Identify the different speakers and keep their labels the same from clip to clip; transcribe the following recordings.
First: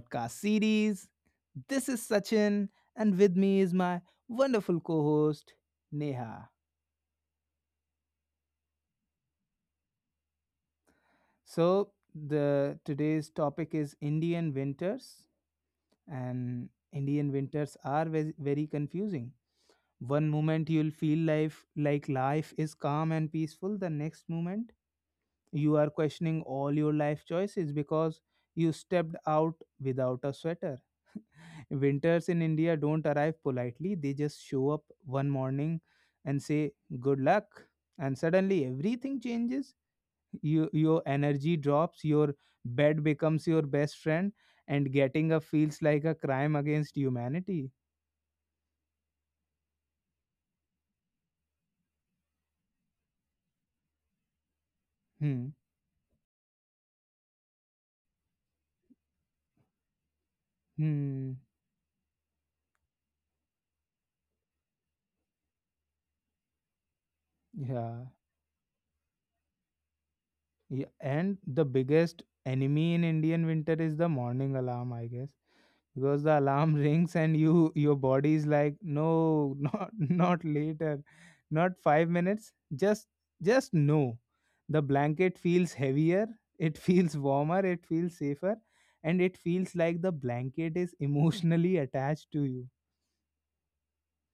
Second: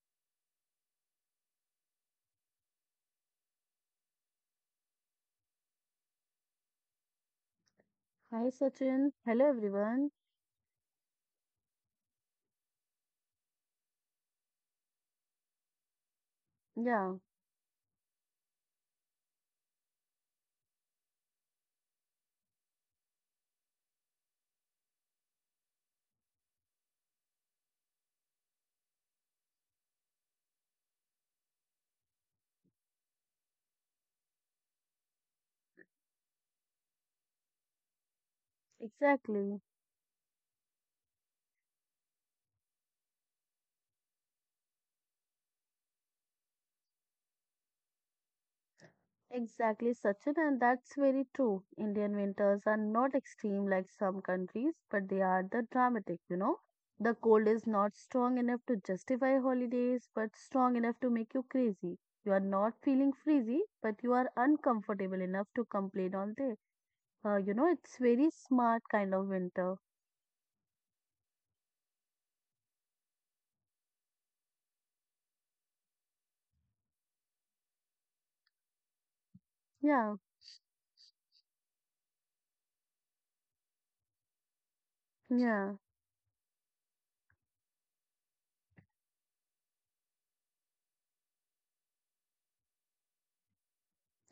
Speaker 1: podcast series. This is Sachin, and with me is my wonderful co host, Neha.
Speaker 2: Hi Sachin. Hello everyone.
Speaker 1: The today's topic is Indian winters, and
Speaker 2: Yeah,
Speaker 1: Indian winters are very confusing. One moment you'll feel life like life is calm and peaceful, the next moment you are questioning all your life choices because you stepped out without a sweater. Winters in India don't arrive politely, they just show up one morning and say, good luck. And suddenly everything
Speaker 2: exactly.
Speaker 1: changes. Your energy drops, your bed becomes your best friend, and getting up feels like a crime against humanity.
Speaker 2: Exactly, Sachin, and that's very true. Indian winters are not extreme like some countries, but they are
Speaker 1: Hmm.
Speaker 2: the dramatic. The cold is not strong enough to justify holidays, but strong enough to
Speaker 1: Hmm.
Speaker 2: make you crazy. You are not feeling freezy, but you are uncomfortable enough to complain all day. It's
Speaker 1: Yeah.
Speaker 2: very smart kind of winter.
Speaker 1: Yeah. And the biggest enemy in Indian winter is the morning alarm, I guess, because the alarm rings and your body is like, no, not
Speaker 2: Yeah,
Speaker 1: not later, not 5 minutes, just no, the blanket feels
Speaker 2: yeah.
Speaker 1: heavier, it feels warmer, it feels safer, and it feels like the blanket is emotionally attached to you.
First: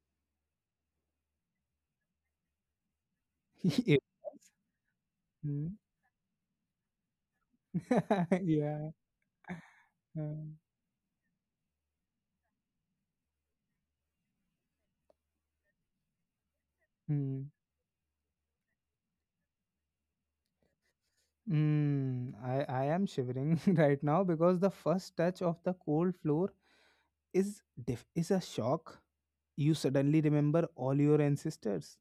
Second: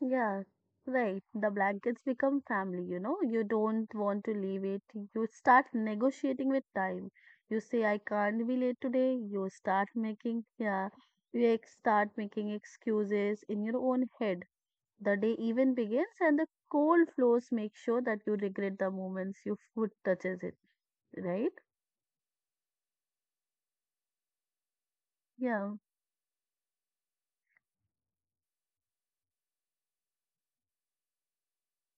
Speaker 2: Yeah, right. The blankets become family, you know. You don't
Speaker 1: Yes.
Speaker 2: want to leave it. You start
Speaker 1: Hmm.
Speaker 2: negotiating with time. You say, I can't be late
Speaker 1: Yeah.
Speaker 2: today. You start making,
Speaker 1: Mm.
Speaker 2: yeah, start making excuses in your own head. The day even begins, and the cold
Speaker 1: Hmm.
Speaker 2: floors make sure that you regret the moments your foot touches it, right?
Speaker 1: Mm. I am shivering right now because the first touch of
Speaker 2: Yeah.
Speaker 1: the cold floor is is a shock. You suddenly remember all your ancestors,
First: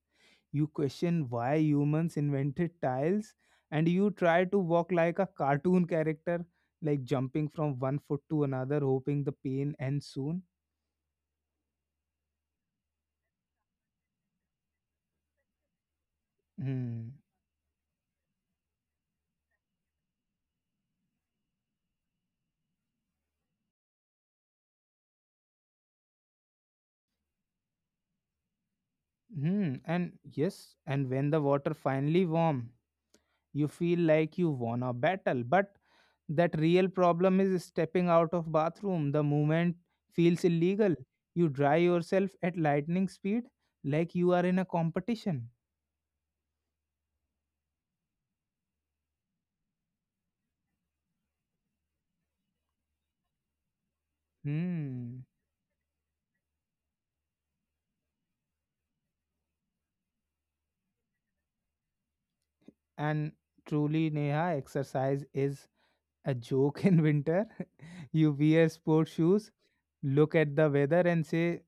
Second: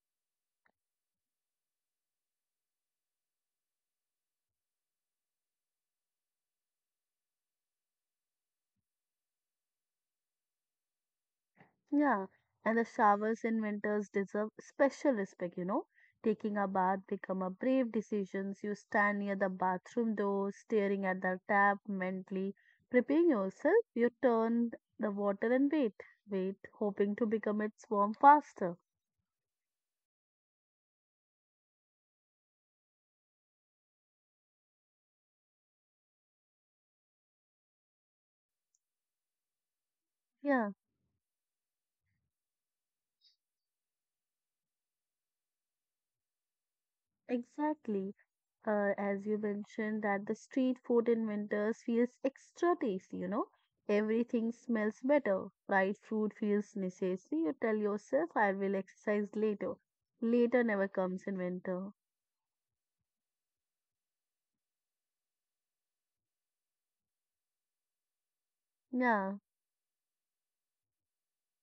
Speaker 1: you question why humans invented tiles, and you try to walk like a cartoon character, like jumping from one foot to another, hoping the pain ends soon.
Speaker 2: Yeah, and the showers in winters deserve special respect. Taking a bath
Speaker 1: Hmm.
Speaker 2: become a brave decision. You stand near the bathroom door, staring at the tap, mentally preparing yourself. You turn the water and wait, hoping to become its warm faster.
Speaker 1: Hmm. And yes, and when the water finally warm, you feel like you won a battle, but that real problem is stepping out of bathroom. The movement feels
Speaker 2: Yeah,
Speaker 1: illegal. You dry yourself at lightning speed, like you are in a competition.
Speaker 2: exactly. As you mentioned, that the street food in winters feels extra tasty. Everything smells
Speaker 1: Hmm.
Speaker 2: better. Fried food feels necessary. You tell yourself, I will exercise later. Later never comes in winter.
Speaker 1: And truly, Neha, exercise is a joke in winter. You wear sports
Speaker 2: Yeah,
Speaker 1: shoes, look at the weather, and say,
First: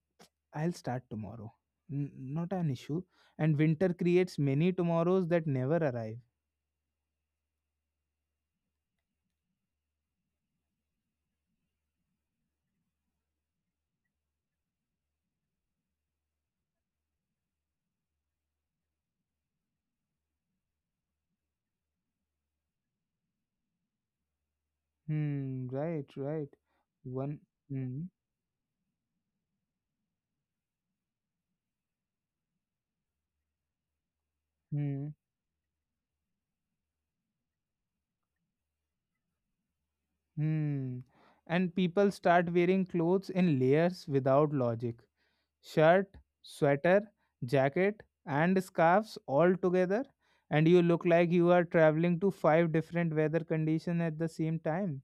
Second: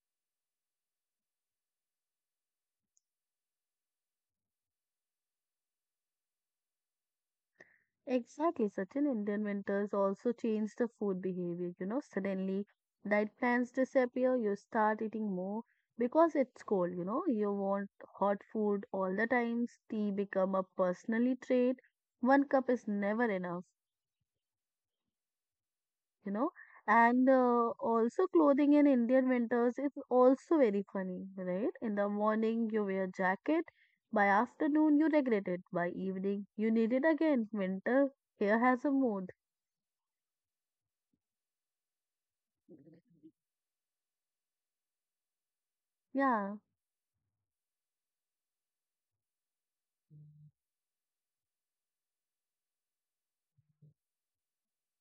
Speaker 1: I'll start tomorrow. Not an issue. And winter creates many tomorrows that never arrive.
Speaker 2: exactly. Certain Indian winters also change the food behavior. Suddenly, diet plans disappear. You start eating more because it's cold, you know. You want hot food all the times. Tea become a personally trait. One cup is never enough.
Speaker 1: Hmm, right,
Speaker 2: you
Speaker 1: right.
Speaker 2: know. And
Speaker 1: One. Hmm,
Speaker 2: also clothing in Indian winters is also very funny, right? In the morning you wear jacket, by afternoon you
Speaker 1: hmm,
Speaker 2: regret it, by evening you need it again. Winter here has a mood.
Speaker 1: hmm. And people start wearing clothes in layers without logic. Shirt,
Speaker 2: Yeah,
Speaker 1: sweater, jacket, and scarves all together, and you look like you are traveling to five different weather conditions at the same time.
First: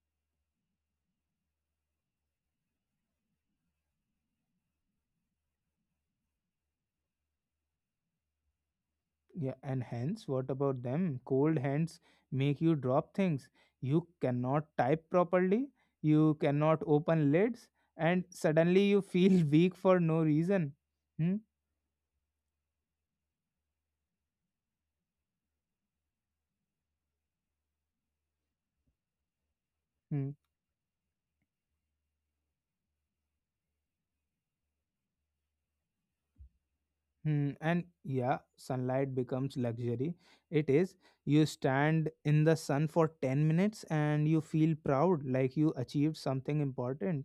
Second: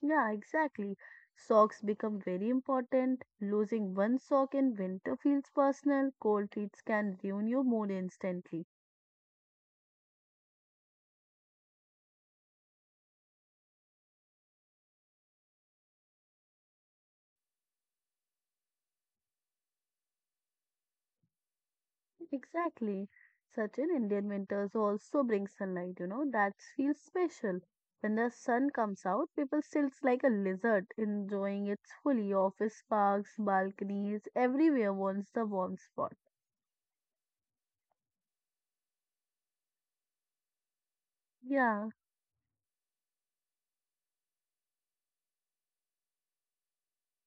Speaker 2: yeah, exactly. Socks become very important. Losing one sock in winter feels personal. Cold feet can ruin your mood instantly.
Speaker 1: Yeah, and hence, what about them? Cold hands make you drop things. You cannot type properly, you cannot open lids, and suddenly you feel weak for no reason. Hmm?
Speaker 2: Exactly. Certain Indian winters also bring sunlight, that feels special. When the sun comes out, people sits like a
Speaker 1: Hmm.
Speaker 2: lizard, enjoying it fully. Office parks, balconies, everywhere wants the warm spot.
Speaker 1: Hmm. And yeah, sunlight becomes luxury. It is. You
Speaker 2: Yeah.
Speaker 1: stand in the sun for 10 minutes and you feel proud, like you achieved something important.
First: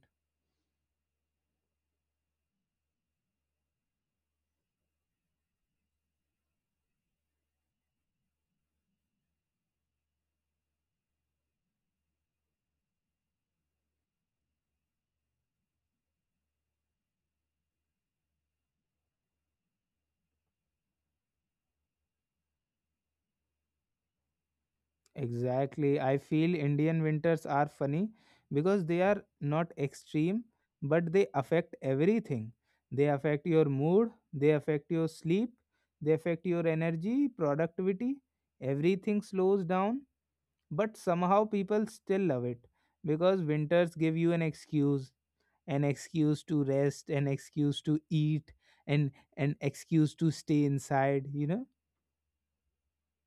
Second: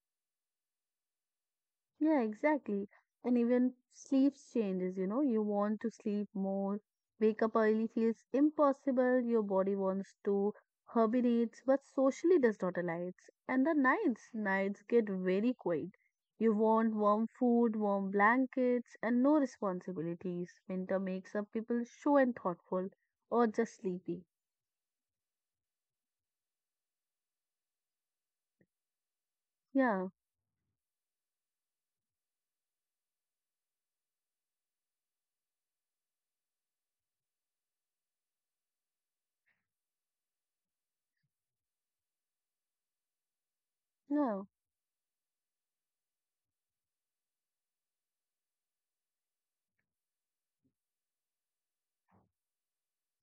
Speaker 2: Yeah, exactly. And even sleep changes, you want to sleep more, wake up early feels impossible, your body wants to hibernates, but socially does not allow it. And the nights get very quiet. You want warm food, warm blankets, and no responsibilities. Winter makes up people show and thoughtful or just sleepy.
Speaker 1: Exactly. I feel Indian winters are funny because they are not
Speaker 2: Yeah,
Speaker 1: extreme, but they affect everything. They affect your mood, they affect your sleep, they affect your energy, productivity. Everything slows down, but somehow people still love it because winters give you
Speaker 2: yeah.
Speaker 1: an excuse to rest, an excuse to eat, and an excuse to stay inside, you know?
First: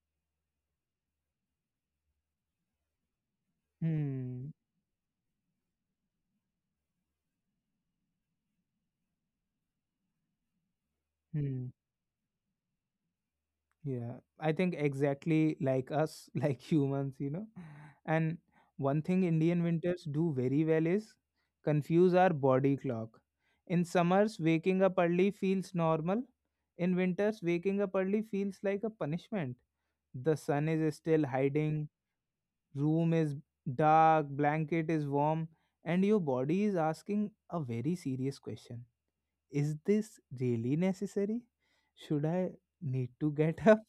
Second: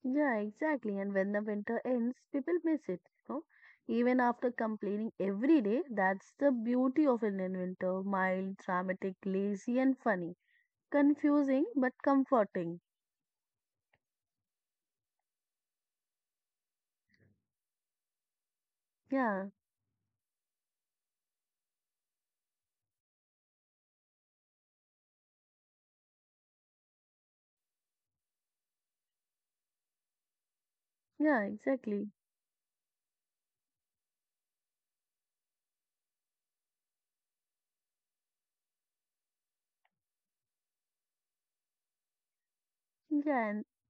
Speaker 2: Yeah, exactly. And when the winter ends, people miss it. Even after
Speaker 1: Hmm.
Speaker 2: complaining every day, that's the beauty of Indian winter. Mild, dramatic, lazy, and funny. Confusing,
Speaker 1: Hmm.
Speaker 2: but comforting.
Speaker 1: Yeah, I think exactly like us, like humans, you know. And one thing
Speaker 2: Yeah,
Speaker 1: Indian winters do very well is confuse our body clock. In summers, waking up early feels normal. In winters, waking up early feels like a punishment. The sun is still
Speaker 2: yeah,
Speaker 1: hiding,
Speaker 2: exactly.
Speaker 1: room is dark, blanket is warm, and your body is asking a very serious question. Is this really necessary? Should I need to
Speaker 2: Yeah, and
Speaker 1: get up?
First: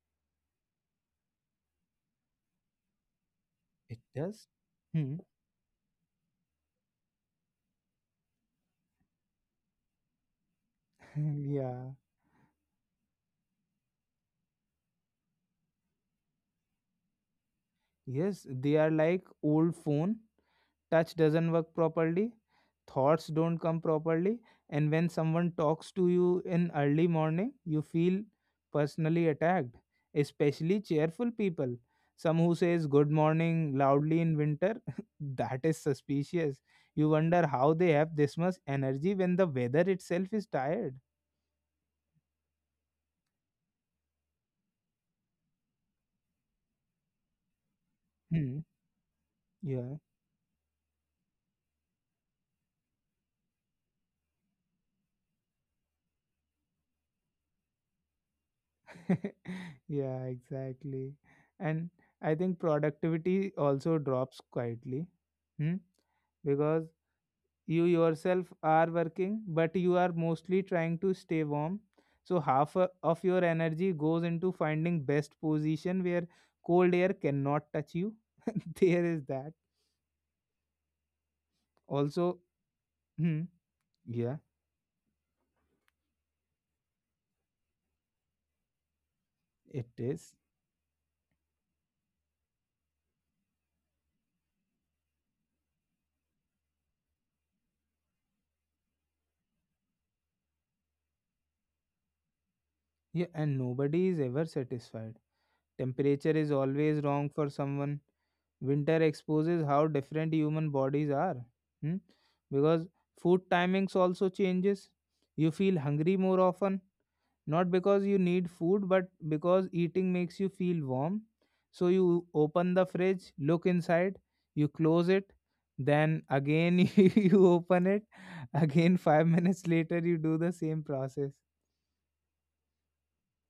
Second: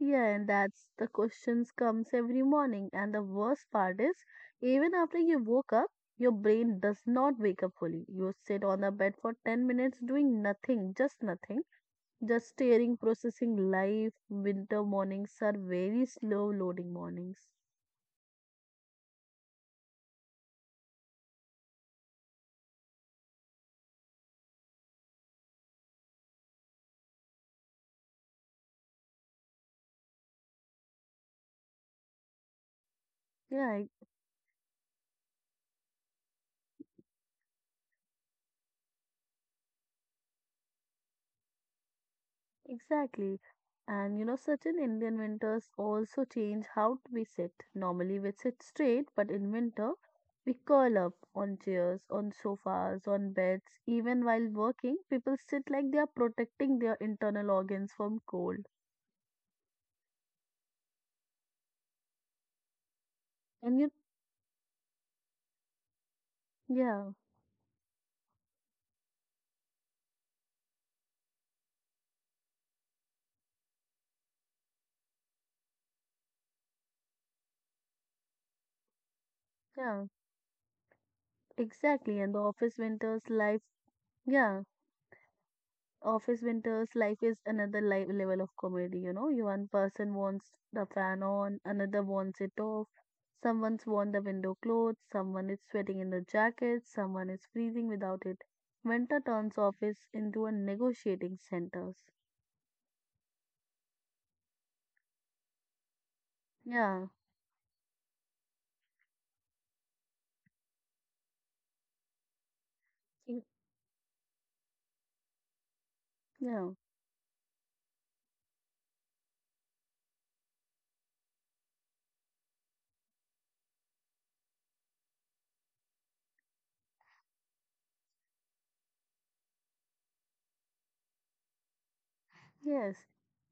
Speaker 2: yeah, and that's the questions comes every morning. And the worst
Speaker 1: It
Speaker 2: part is,
Speaker 1: does.
Speaker 2: even after
Speaker 1: Hmm.
Speaker 2: you woke up, your brain does not wake up fully. You sit on the bed for 10 minutes doing nothing, just nothing.
Speaker 1: Yeah.
Speaker 2: Just staring, processing life. Winter mornings are very slow loading mornings.
Speaker 1: Yes, they are like old phone. Touch doesn't work properly. Thoughts don't come properly. And when someone talks to you in early morning, you feel personally attacked, especially cheerful people. Some who says good
Speaker 2: Yeah,
Speaker 1: morning loudly in winter, that is suspicious. You wonder how they have this much energy when the weather itself is tired.
Speaker 2: exactly. And certain Indian winters also change how we sit. Normally, we
Speaker 1: Hmm.
Speaker 2: sit straight, but in winter,
Speaker 1: Yeah.
Speaker 2: we curl up on chairs, on sofas, on beds. Even while working, people sit like they are protecting their internal organs from cold.
Speaker 1: Yeah, exactly. And I think productivity
Speaker 2: And you,
Speaker 1: also drops quietly. Hmm? Because
Speaker 2: yeah,
Speaker 1: you yourself are working, but you are mostly trying to stay warm. So of your energy goes into finding best position where cold air cannot touch you. There is that.
Speaker 2: yeah, exactly. And
Speaker 1: Also,
Speaker 2: the office winters,
Speaker 1: hmm,
Speaker 2: life,
Speaker 1: yeah,
Speaker 2: yeah. Office Winter's life is another level of comedy, you know. You One
Speaker 1: it
Speaker 2: person
Speaker 1: is.
Speaker 2: wants the fan on, another wants it off. Someone's worn the window closed, someone is sweating in the jacket, someone is freezing without it. Winter turns office into a negotiating centers.
Speaker 1: Yeah, and nobody is ever satisfied. Temperature is
Speaker 2: Yeah.
Speaker 1: always wrong for someone. Winter exposes how different human bodies are. Hmm? Because
Speaker 2: Mm.
Speaker 1: food timings also changes. You feel hungry more
Speaker 2: Yeah,
Speaker 1: often, not because you need food, but because eating makes you feel warm. So you open the fridge, look inside, you close it, then again you open it, again 5 minutes later you do the same process.
Speaker 2: yes.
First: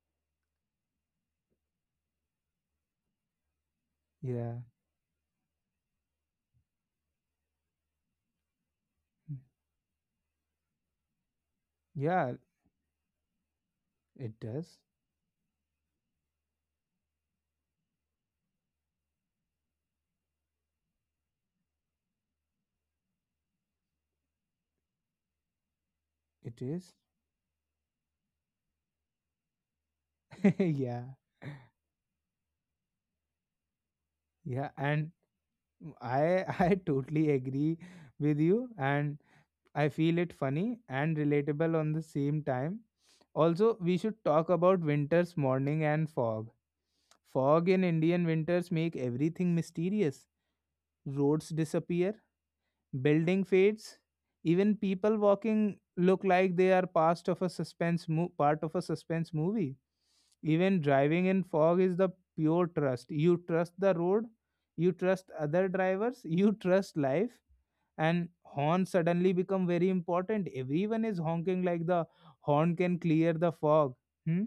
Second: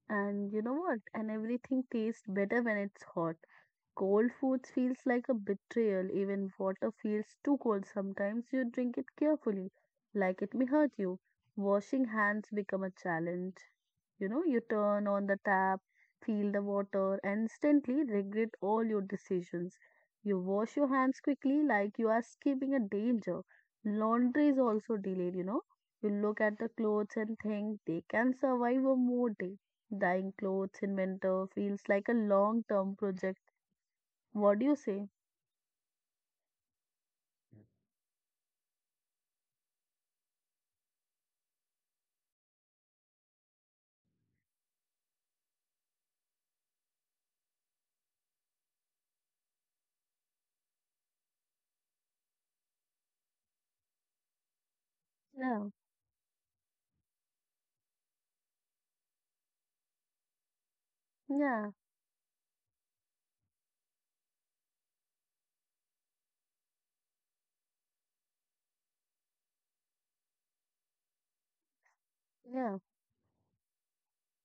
Speaker 2: And you know what? And everything tastes better when it's hot. Cold
Speaker 1: Yeah.
Speaker 2: foods feels like a betrayal. Even water feels too cold sometimes. You drink it
Speaker 1: Hmm.
Speaker 2: carefully, like it may hurt you. Washing
Speaker 1: Yeah,
Speaker 2: hands become a challenge. You
Speaker 1: it
Speaker 2: know, you
Speaker 1: does.
Speaker 2: turn on the tap, feel the water, and instantly regret all your decisions. You wash your hands quickly, like you are escaping a danger. Laundry is also delayed, you know. You look at
Speaker 1: It
Speaker 2: the
Speaker 1: is.
Speaker 2: clothes and think they can survive a more day. Dyeing clothes in
Speaker 1: Yeah.
Speaker 2: winter feels like a long term project. What do
Speaker 1: Yeah,
Speaker 2: you say?
Speaker 1: and I I totally agree with you and I feel it funny and relatable on the same time. Also, we should talk about winter's morning and fog. Fog in Indian winters make everything mysterious. Roads disappear, building fades, even people
Speaker 2: Yeah,
Speaker 1: walking look like they are past of a suspense mo- part of a suspense movie. Even driving in
Speaker 2: yeah,
Speaker 1: fog is the pure trust. You trust the road, you trust other drivers, you trust life, and horns suddenly become very important. Everyone is honking like the horn
Speaker 2: yeah,
Speaker 1: can clear the fog. Hmm?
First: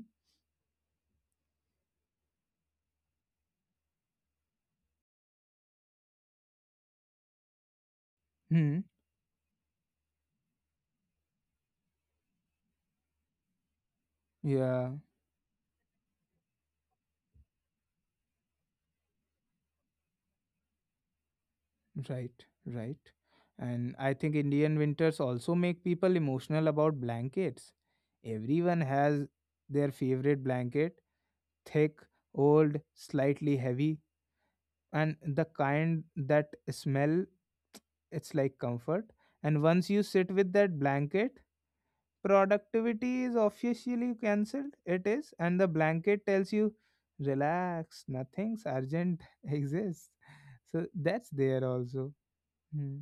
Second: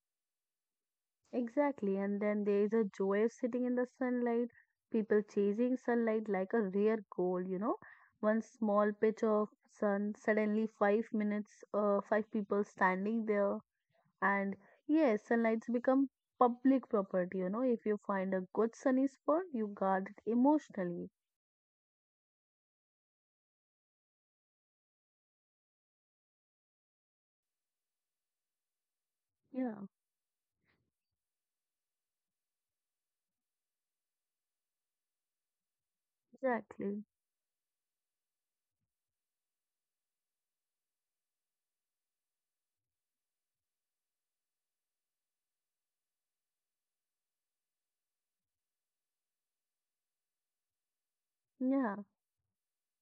Speaker 2: exactly. And then there is a joy of sitting in the sunlight, people chasing sunlight like a rare gold. One
Speaker 1: Hmm.
Speaker 2: small patch of sun, suddenly 5 minutes, five people standing there. And
Speaker 1: Yeah,
Speaker 2: yes, sunlights become public property. If you find a good sunny spot, you guard it emotionally.
Speaker 1: right, right. And I think Indian winters also make people emotional about blankets. Everyone has
Speaker 2: Yeah,
Speaker 1: their favorite blanket, thick, old, slightly heavy, and the kind that
Speaker 2: exactly.
Speaker 1: smell. It's like comfort, and once you sit with that blanket, productivity is officially cancelled. It is, and the blanket tells you, relax, nothing's urgent exists. So that's there
Speaker 2: Yeah.
Speaker 1: also. Hmm.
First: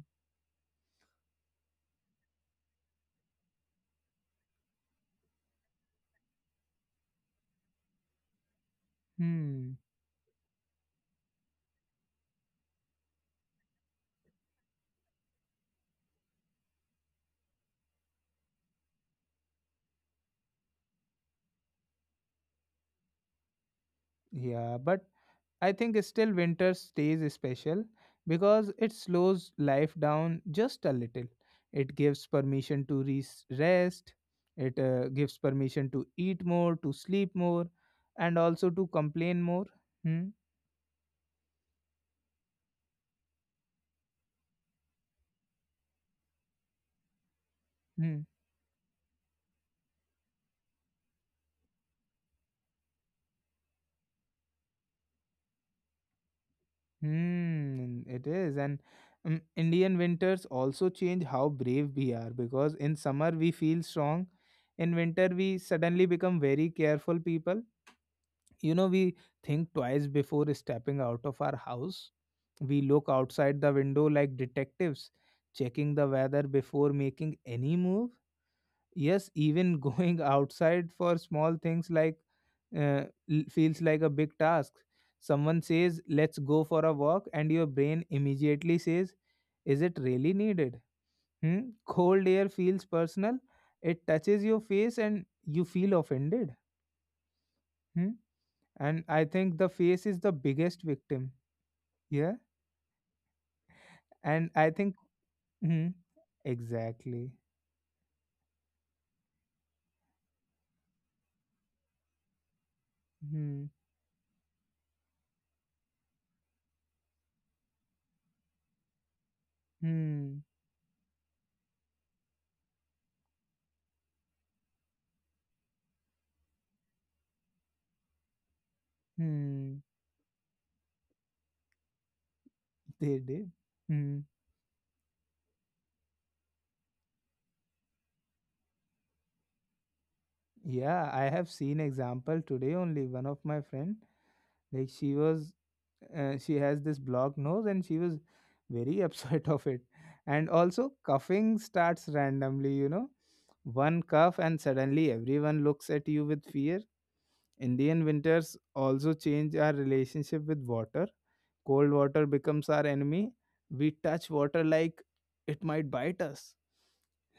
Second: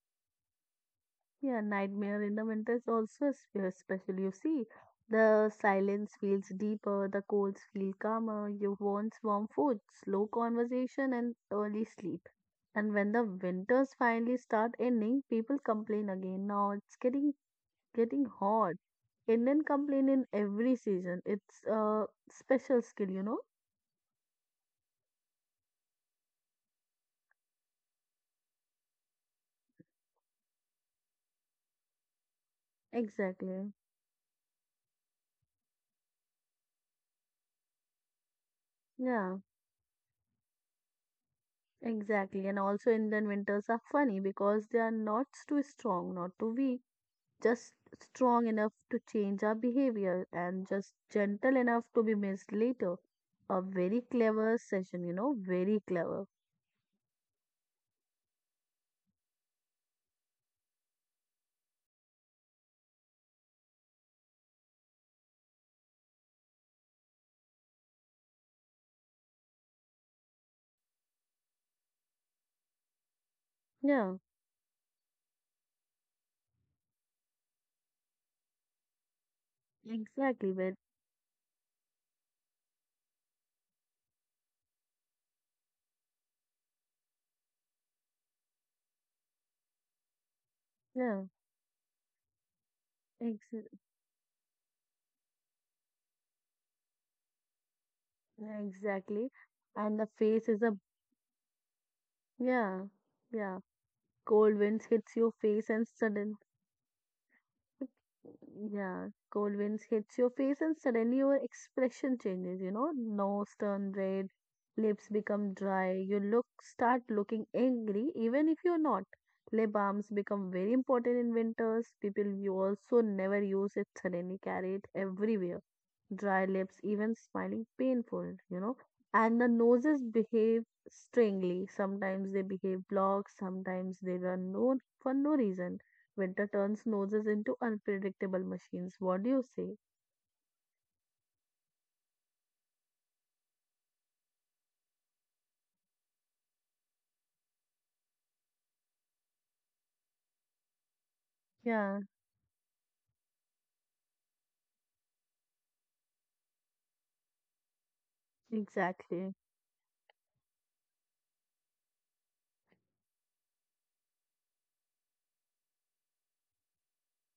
Speaker 2: Yeah, Nightmare in the Winter is also a special. You see, the silence feels deeper, the colds feel calmer, you want warm
Speaker 1: Hmm.
Speaker 2: food, slow conversation, and early sleep. And when the winters finally start ending, people complain again. Now it's getting hot. Indian complain in every season. It's a special skill, you know?
Speaker 1: Yeah, but I think still winter stays special because it slows life down just a little. It gives permission to
Speaker 2: Exactly.
Speaker 1: rest, it gives permission to eat more, to sleep more, and also to
Speaker 2: Yeah,
Speaker 1: complain more. Hmm?
Speaker 2: exactly. And also Indian winters are funny because they are not too strong, not too weak, just
Speaker 1: Hmm.
Speaker 2: strong enough to change our behavior and just gentle enough to be missed later. A very clever session, very clever.
Speaker 1: Hmm. It is. And Indian winters also change how brave we are, because in summer we feel strong, in winter we suddenly become very careful people. You know, we think twice before stepping out of our house. We look outside the window
Speaker 2: Yeah,
Speaker 1: like detectives, checking the weather before making any move. Yes, even going
Speaker 2: exactly. But
Speaker 1: outside for small things like uh, feels like a big task. Someone says let's go for a walk and your brain immediately says, is it really needed?
Speaker 2: yeah,
Speaker 1: Hmm? Cold air feels personal,
Speaker 2: ex-
Speaker 1: it touches your face and you feel offended. Hmm? And I
Speaker 2: exactly.
Speaker 1: think the
Speaker 2: And
Speaker 1: face
Speaker 2: the
Speaker 1: is the
Speaker 2: face is a
Speaker 1: biggest victim here.
Speaker 2: yeah, yeah.
Speaker 1: And
Speaker 2: Cold
Speaker 1: I
Speaker 2: winds
Speaker 1: think,
Speaker 2: hits your face
Speaker 1: hmm,
Speaker 2: and sudden.
Speaker 1: exactly.
Speaker 2: Yeah, cold winds hits your face and suddenly your expression changes, nose
Speaker 1: Hmm,
Speaker 2: turn red, lips become dry, you look start looking angry even if you're not. Lip balms
Speaker 1: hmm,
Speaker 2: become very important in winters. People you also never use it suddenly carry it everywhere. Dry lips, even smiling painful. And the
Speaker 1: hmm,
Speaker 2: noses behave strangely. Sometimes they behave
Speaker 1: they
Speaker 2: blocked,
Speaker 1: did.
Speaker 2: sometimes they
Speaker 1: Hmm.
Speaker 2: run, no, for no reason. Winter turns noses into unpredictable machines. What do you say?
Speaker 1: Yeah, I have seen example today only. One of my friend, like she was, she has this blocked nose and she was very upset of it. And also coughing
Speaker 2: Yeah,
Speaker 1: starts randomly, you know, one cough and suddenly everyone looks at you with fear. Indian winters also
Speaker 2: exactly.
Speaker 1: change our relationship with water. Cold water becomes our enemy. We touch water like it might bite us.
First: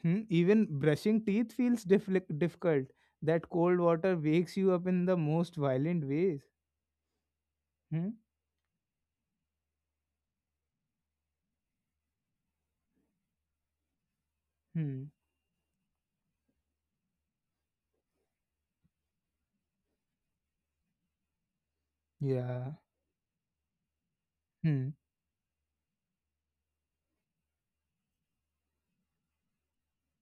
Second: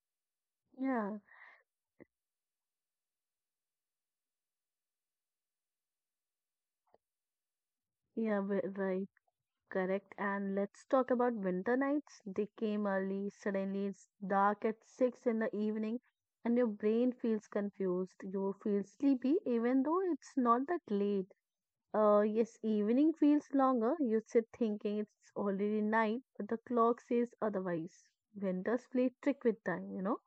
Speaker 1: Hmm? Even
Speaker 2: Yeah,
Speaker 1: brushing teeth feels difficult. That cold water wakes you up in the most violent ways. Hmm?
Speaker 2: yeah, right, correct. And let's talk about winter nights. They came early, suddenly it's dark at
Speaker 1: Hmm.
Speaker 2: 6 in the evening, and your brain feels confused. You feel sleepy, even though it's not that late. Yes,
Speaker 1: Yeah.
Speaker 2: evening feels longer. You sit
Speaker 1: Hmm.
Speaker 2: thinking it's already night, but the clock says otherwise. Vendors play trick with time,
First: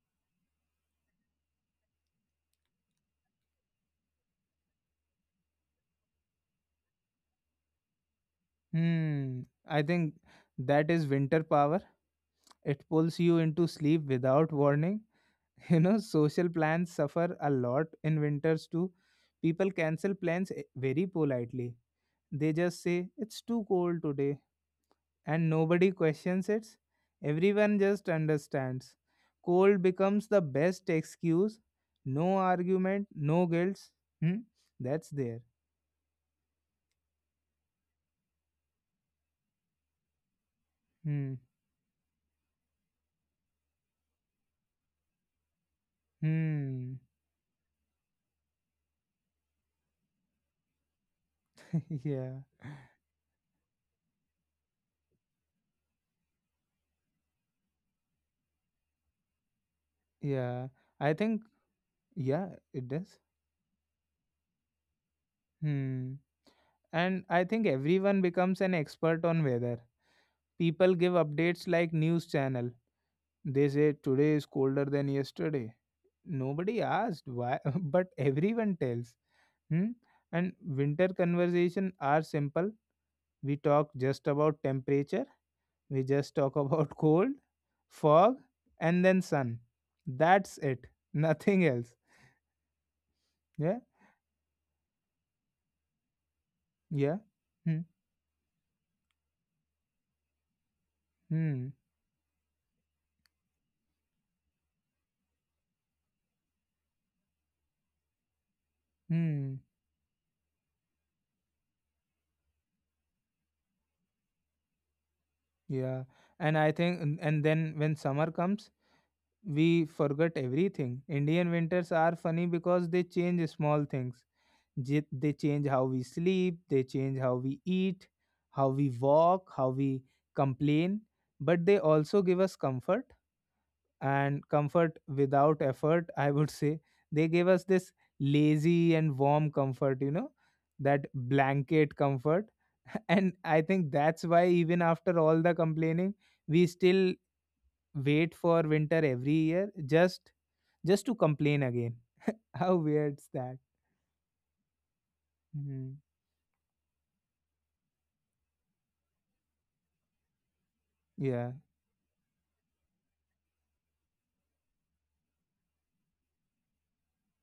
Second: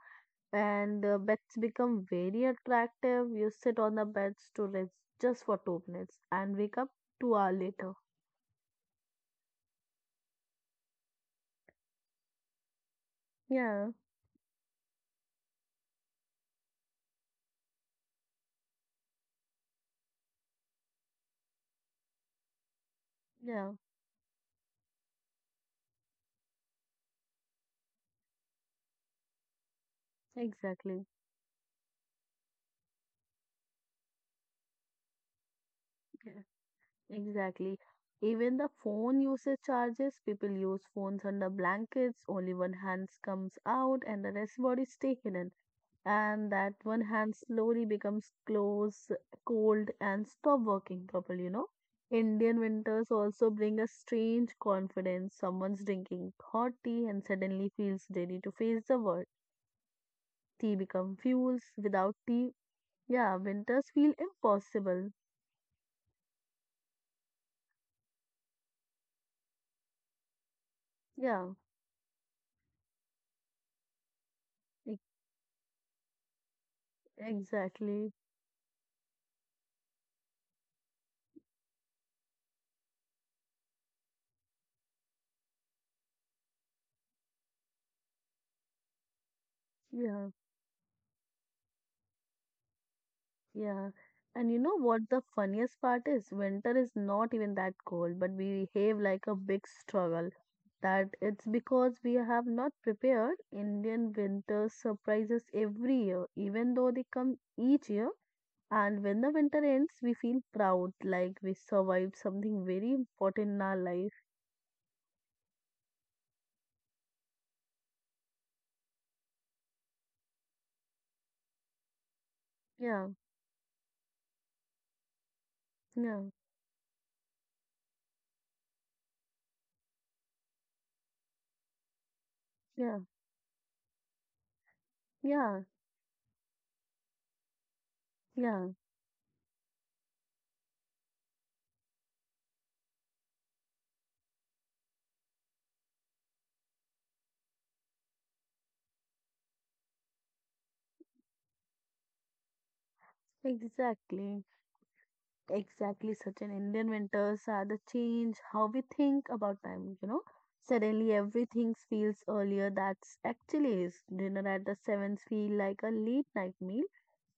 Speaker 2: and beds become very attractive. You sit on the beds to rest just for 2 minutes and wake up 2 hours later.
Speaker 1: Hmm. I think that is winter power. It pulls you into
Speaker 2: Yeah,
Speaker 1: sleep without warning. You know, social plans suffer a lot in winters too. People cancel plans very politely. They just say, it's too
Speaker 2: yeah,
Speaker 1: cold today, and nobody questions it. Everyone just understands. Cold becomes the best
Speaker 2: exactly.
Speaker 1: excuse. No argument, no guilt. Hmm? That's there.
Speaker 2: Yeah, exactly. Even the phone usage charges, people use phones
Speaker 1: Hmm.
Speaker 2: under blankets, only one hand comes out and the rest body stay hidden, and that
Speaker 1: Hmm.
Speaker 2: one hand slowly becomes close, cold, and stop working properly.
Speaker 1: Yeah.
Speaker 2: Indian winters also bring a strange confidence. Someone's drinking hot tea and suddenly feels ready to face the world.
Speaker 1: Yeah.
Speaker 2: Tea
Speaker 1: I
Speaker 2: become
Speaker 1: think,
Speaker 2: fuels. Without
Speaker 1: yeah,
Speaker 2: tea,
Speaker 1: it does.
Speaker 2: yeah, winters feel impossible.
Speaker 1: Hmm. And I think everyone becomes an expert on weather. People give
Speaker 2: Yeah,
Speaker 1: updates like news channel. They say today is colder
Speaker 2: e-
Speaker 1: than yesterday. Nobody asked why, but
Speaker 2: exactly.
Speaker 1: everyone tells. Hmm? And winter conversation are simple. We talk just about temperature. We just talk about cold, fog, and then sun.
Speaker 2: Yeah.
Speaker 1: That's it. Nothing else. Yeah.
Speaker 2: Yeah. And you know what the funniest part is? Winter is
Speaker 1: Yeah.
Speaker 2: not even that
Speaker 1: Hmm.
Speaker 2: cold, but we behave like a big struggle. That it's
Speaker 1: Hmm.
Speaker 2: because we have not prepared. Indian winters surprises every year, even though they come each year. And when the
Speaker 1: Hmm.
Speaker 2: winter ends, we feel proud, like we survived something very important in our life.
Speaker 1: Yeah. And I think, and then when summer comes, we forget everything. Indian winters are funny because they
Speaker 2: Yeah,
Speaker 1: change small things. They change how we
Speaker 2: yeah,
Speaker 1: sleep, they change how we eat, how we walk, how we complain, but they also give us
Speaker 2: yeah,
Speaker 1: comfort, and comfort without
Speaker 2: yeah,
Speaker 1: effort, I would say. They give us this
Speaker 2: yeah,
Speaker 1: lazy and warm comfort, you know, that blanket comfort. And I think that's why, even after all the complaining, we still wait for winter every year, just just to complain again. How weird's that.
Speaker 2: exactly.
Speaker 1: Hmm.
Speaker 2: Exactly, such an Indian winters are the change how we think about time. Suddenly
Speaker 1: Yeah.
Speaker 2: everything feels earlier that's actually is. Dinner at the seventh feel like a late night meal,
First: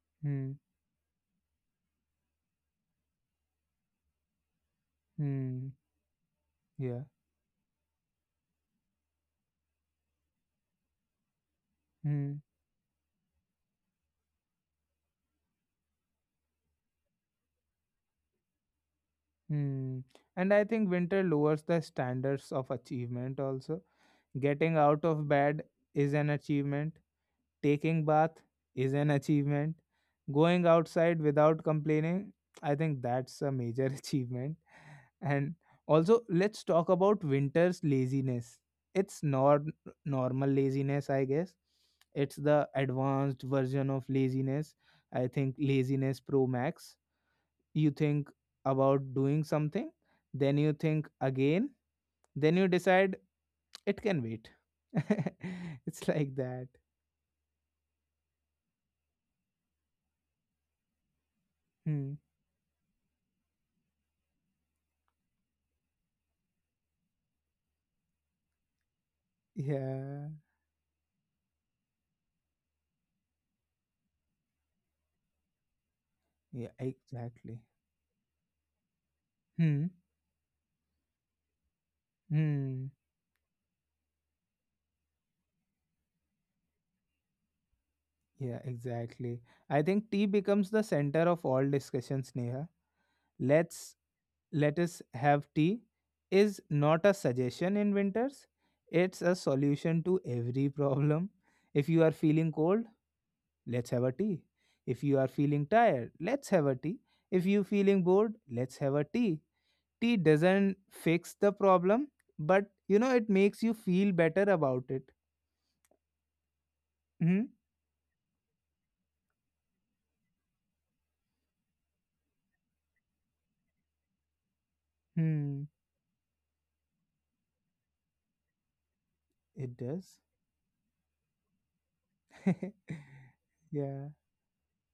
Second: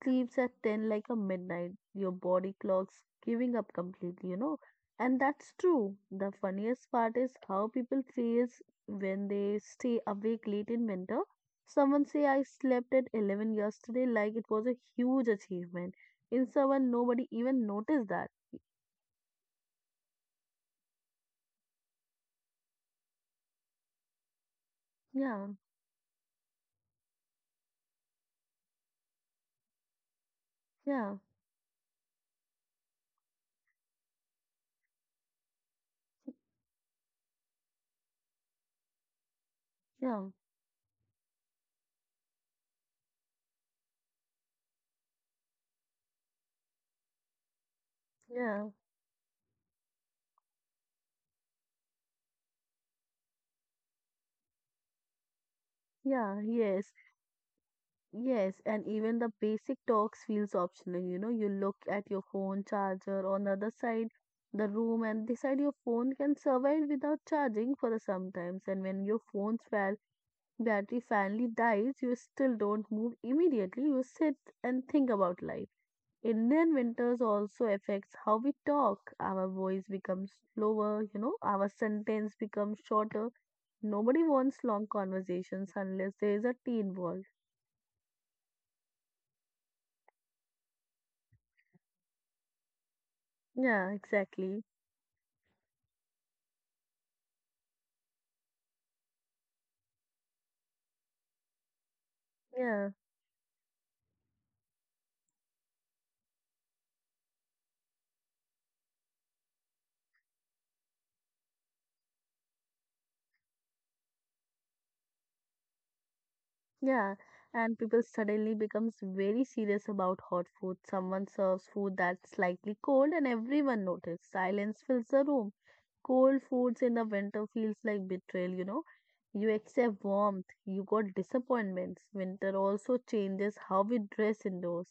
Speaker 2: sleeps
Speaker 1: Hmm.
Speaker 2: at 10 like a midnight. Your body clock's giving up completely. And that's
Speaker 1: Hmm.
Speaker 2: true. The funniest
Speaker 1: Yeah.
Speaker 2: part is how people feels when they stay awake late in winter. Someone say
Speaker 1: Mm,
Speaker 2: I slept at 11 yesterday like it was a huge achievement in someone nobody even noticed that.
Speaker 1: mm. And I think winter lowers the standards of achievement also. Getting out of
Speaker 2: Yeah,
Speaker 1: bed is an achievement. Taking bath is an achievement. Going
Speaker 2: yeah,
Speaker 1: outside without complaining, I think that's a major achievement. And also, let's talk about winter's laziness. It's not
Speaker 2: yeah,
Speaker 1: normal laziness, I guess. It's the advanced version of laziness. I think laziness pro max, you think
Speaker 2: yeah,
Speaker 1: about doing something, then you think again, then you decide it can wait. It's like
Speaker 2: yeah,
Speaker 1: that.
Speaker 2: yes, yes. And even the basic talks feels optional. You know, you look at
Speaker 1: Hmm.
Speaker 2: your phone charger on the other side the room and decide your phone can survive without charging for some times. And when your phone's
Speaker 1: Yeah.
Speaker 2: battery finally dies, you still don't move immediately. You sit and think about life.
Speaker 1: Yeah,
Speaker 2: Indian winters
Speaker 1: exactly.
Speaker 2: also affects how we talk. Our voice
Speaker 1: Hmm.
Speaker 2: becomes slower, our sentence becomes
Speaker 1: Hmm.
Speaker 2: shorter. Nobody wants long conversations unless there is a tea involved.
Speaker 1: Yeah, exactly. I think tea becomes the center of all discussions, Neha.
Speaker 2: Yeah,
Speaker 1: Let's
Speaker 2: exactly.
Speaker 1: Let us have tea is not a suggestion in winters. It's a solution to every problem. If you are feeling cold,
Speaker 2: Yeah,
Speaker 1: let's have a tea. If you are feeling tired, let's have a tea. If you feeling bored, let's have a tea. Tea doesn't fix the problem, but it makes you feel better about it.
Speaker 2: yeah.
Speaker 1: Hmm.
Speaker 2: And people suddenly becomes very serious about hot food. Someone serves food that's slightly cold and everyone notices. Silence fills the room.
Speaker 1: Hmm.
Speaker 2: Cold foods in the winter feels like betrayal, you know. You
Speaker 1: It
Speaker 2: accept
Speaker 1: does.
Speaker 2: warmth, you got disappointments. Winter also changes how we
Speaker 1: yeah.
Speaker 2: dress indoors.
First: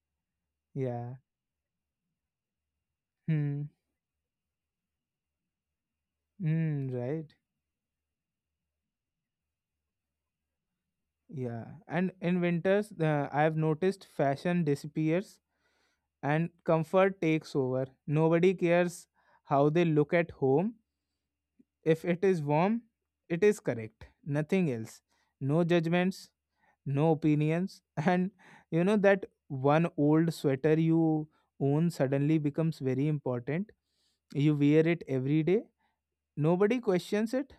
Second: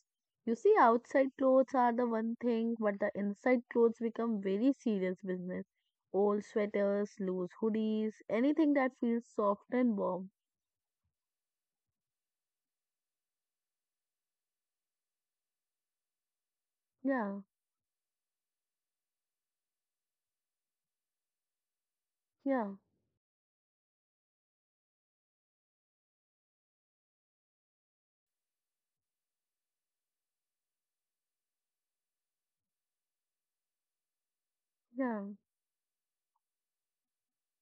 Speaker 2: You see,
Speaker 1: Yeah.
Speaker 2: outside clothes are the one thing, but the inside
Speaker 1: Hmm.
Speaker 2: clothes become very serious business. Old
Speaker 1: Hmm.
Speaker 2: sweaters,
Speaker 1: Right.
Speaker 2: loose hoodies, anything that feels soft and warm.
Speaker 1: Yeah. And in winters, I have noticed fashion disappears and comfort
Speaker 2: Yeah,
Speaker 1: takes over. Nobody cares how they look at home. If it is
Speaker 2: yeah,
Speaker 1: warm, it is correct. Nothing else. No judgments, no opinions. And you know that one old sweater you own suddenly becomes very important. You wear it
Speaker 2: yeah,
Speaker 1: every day. Nobody questions it.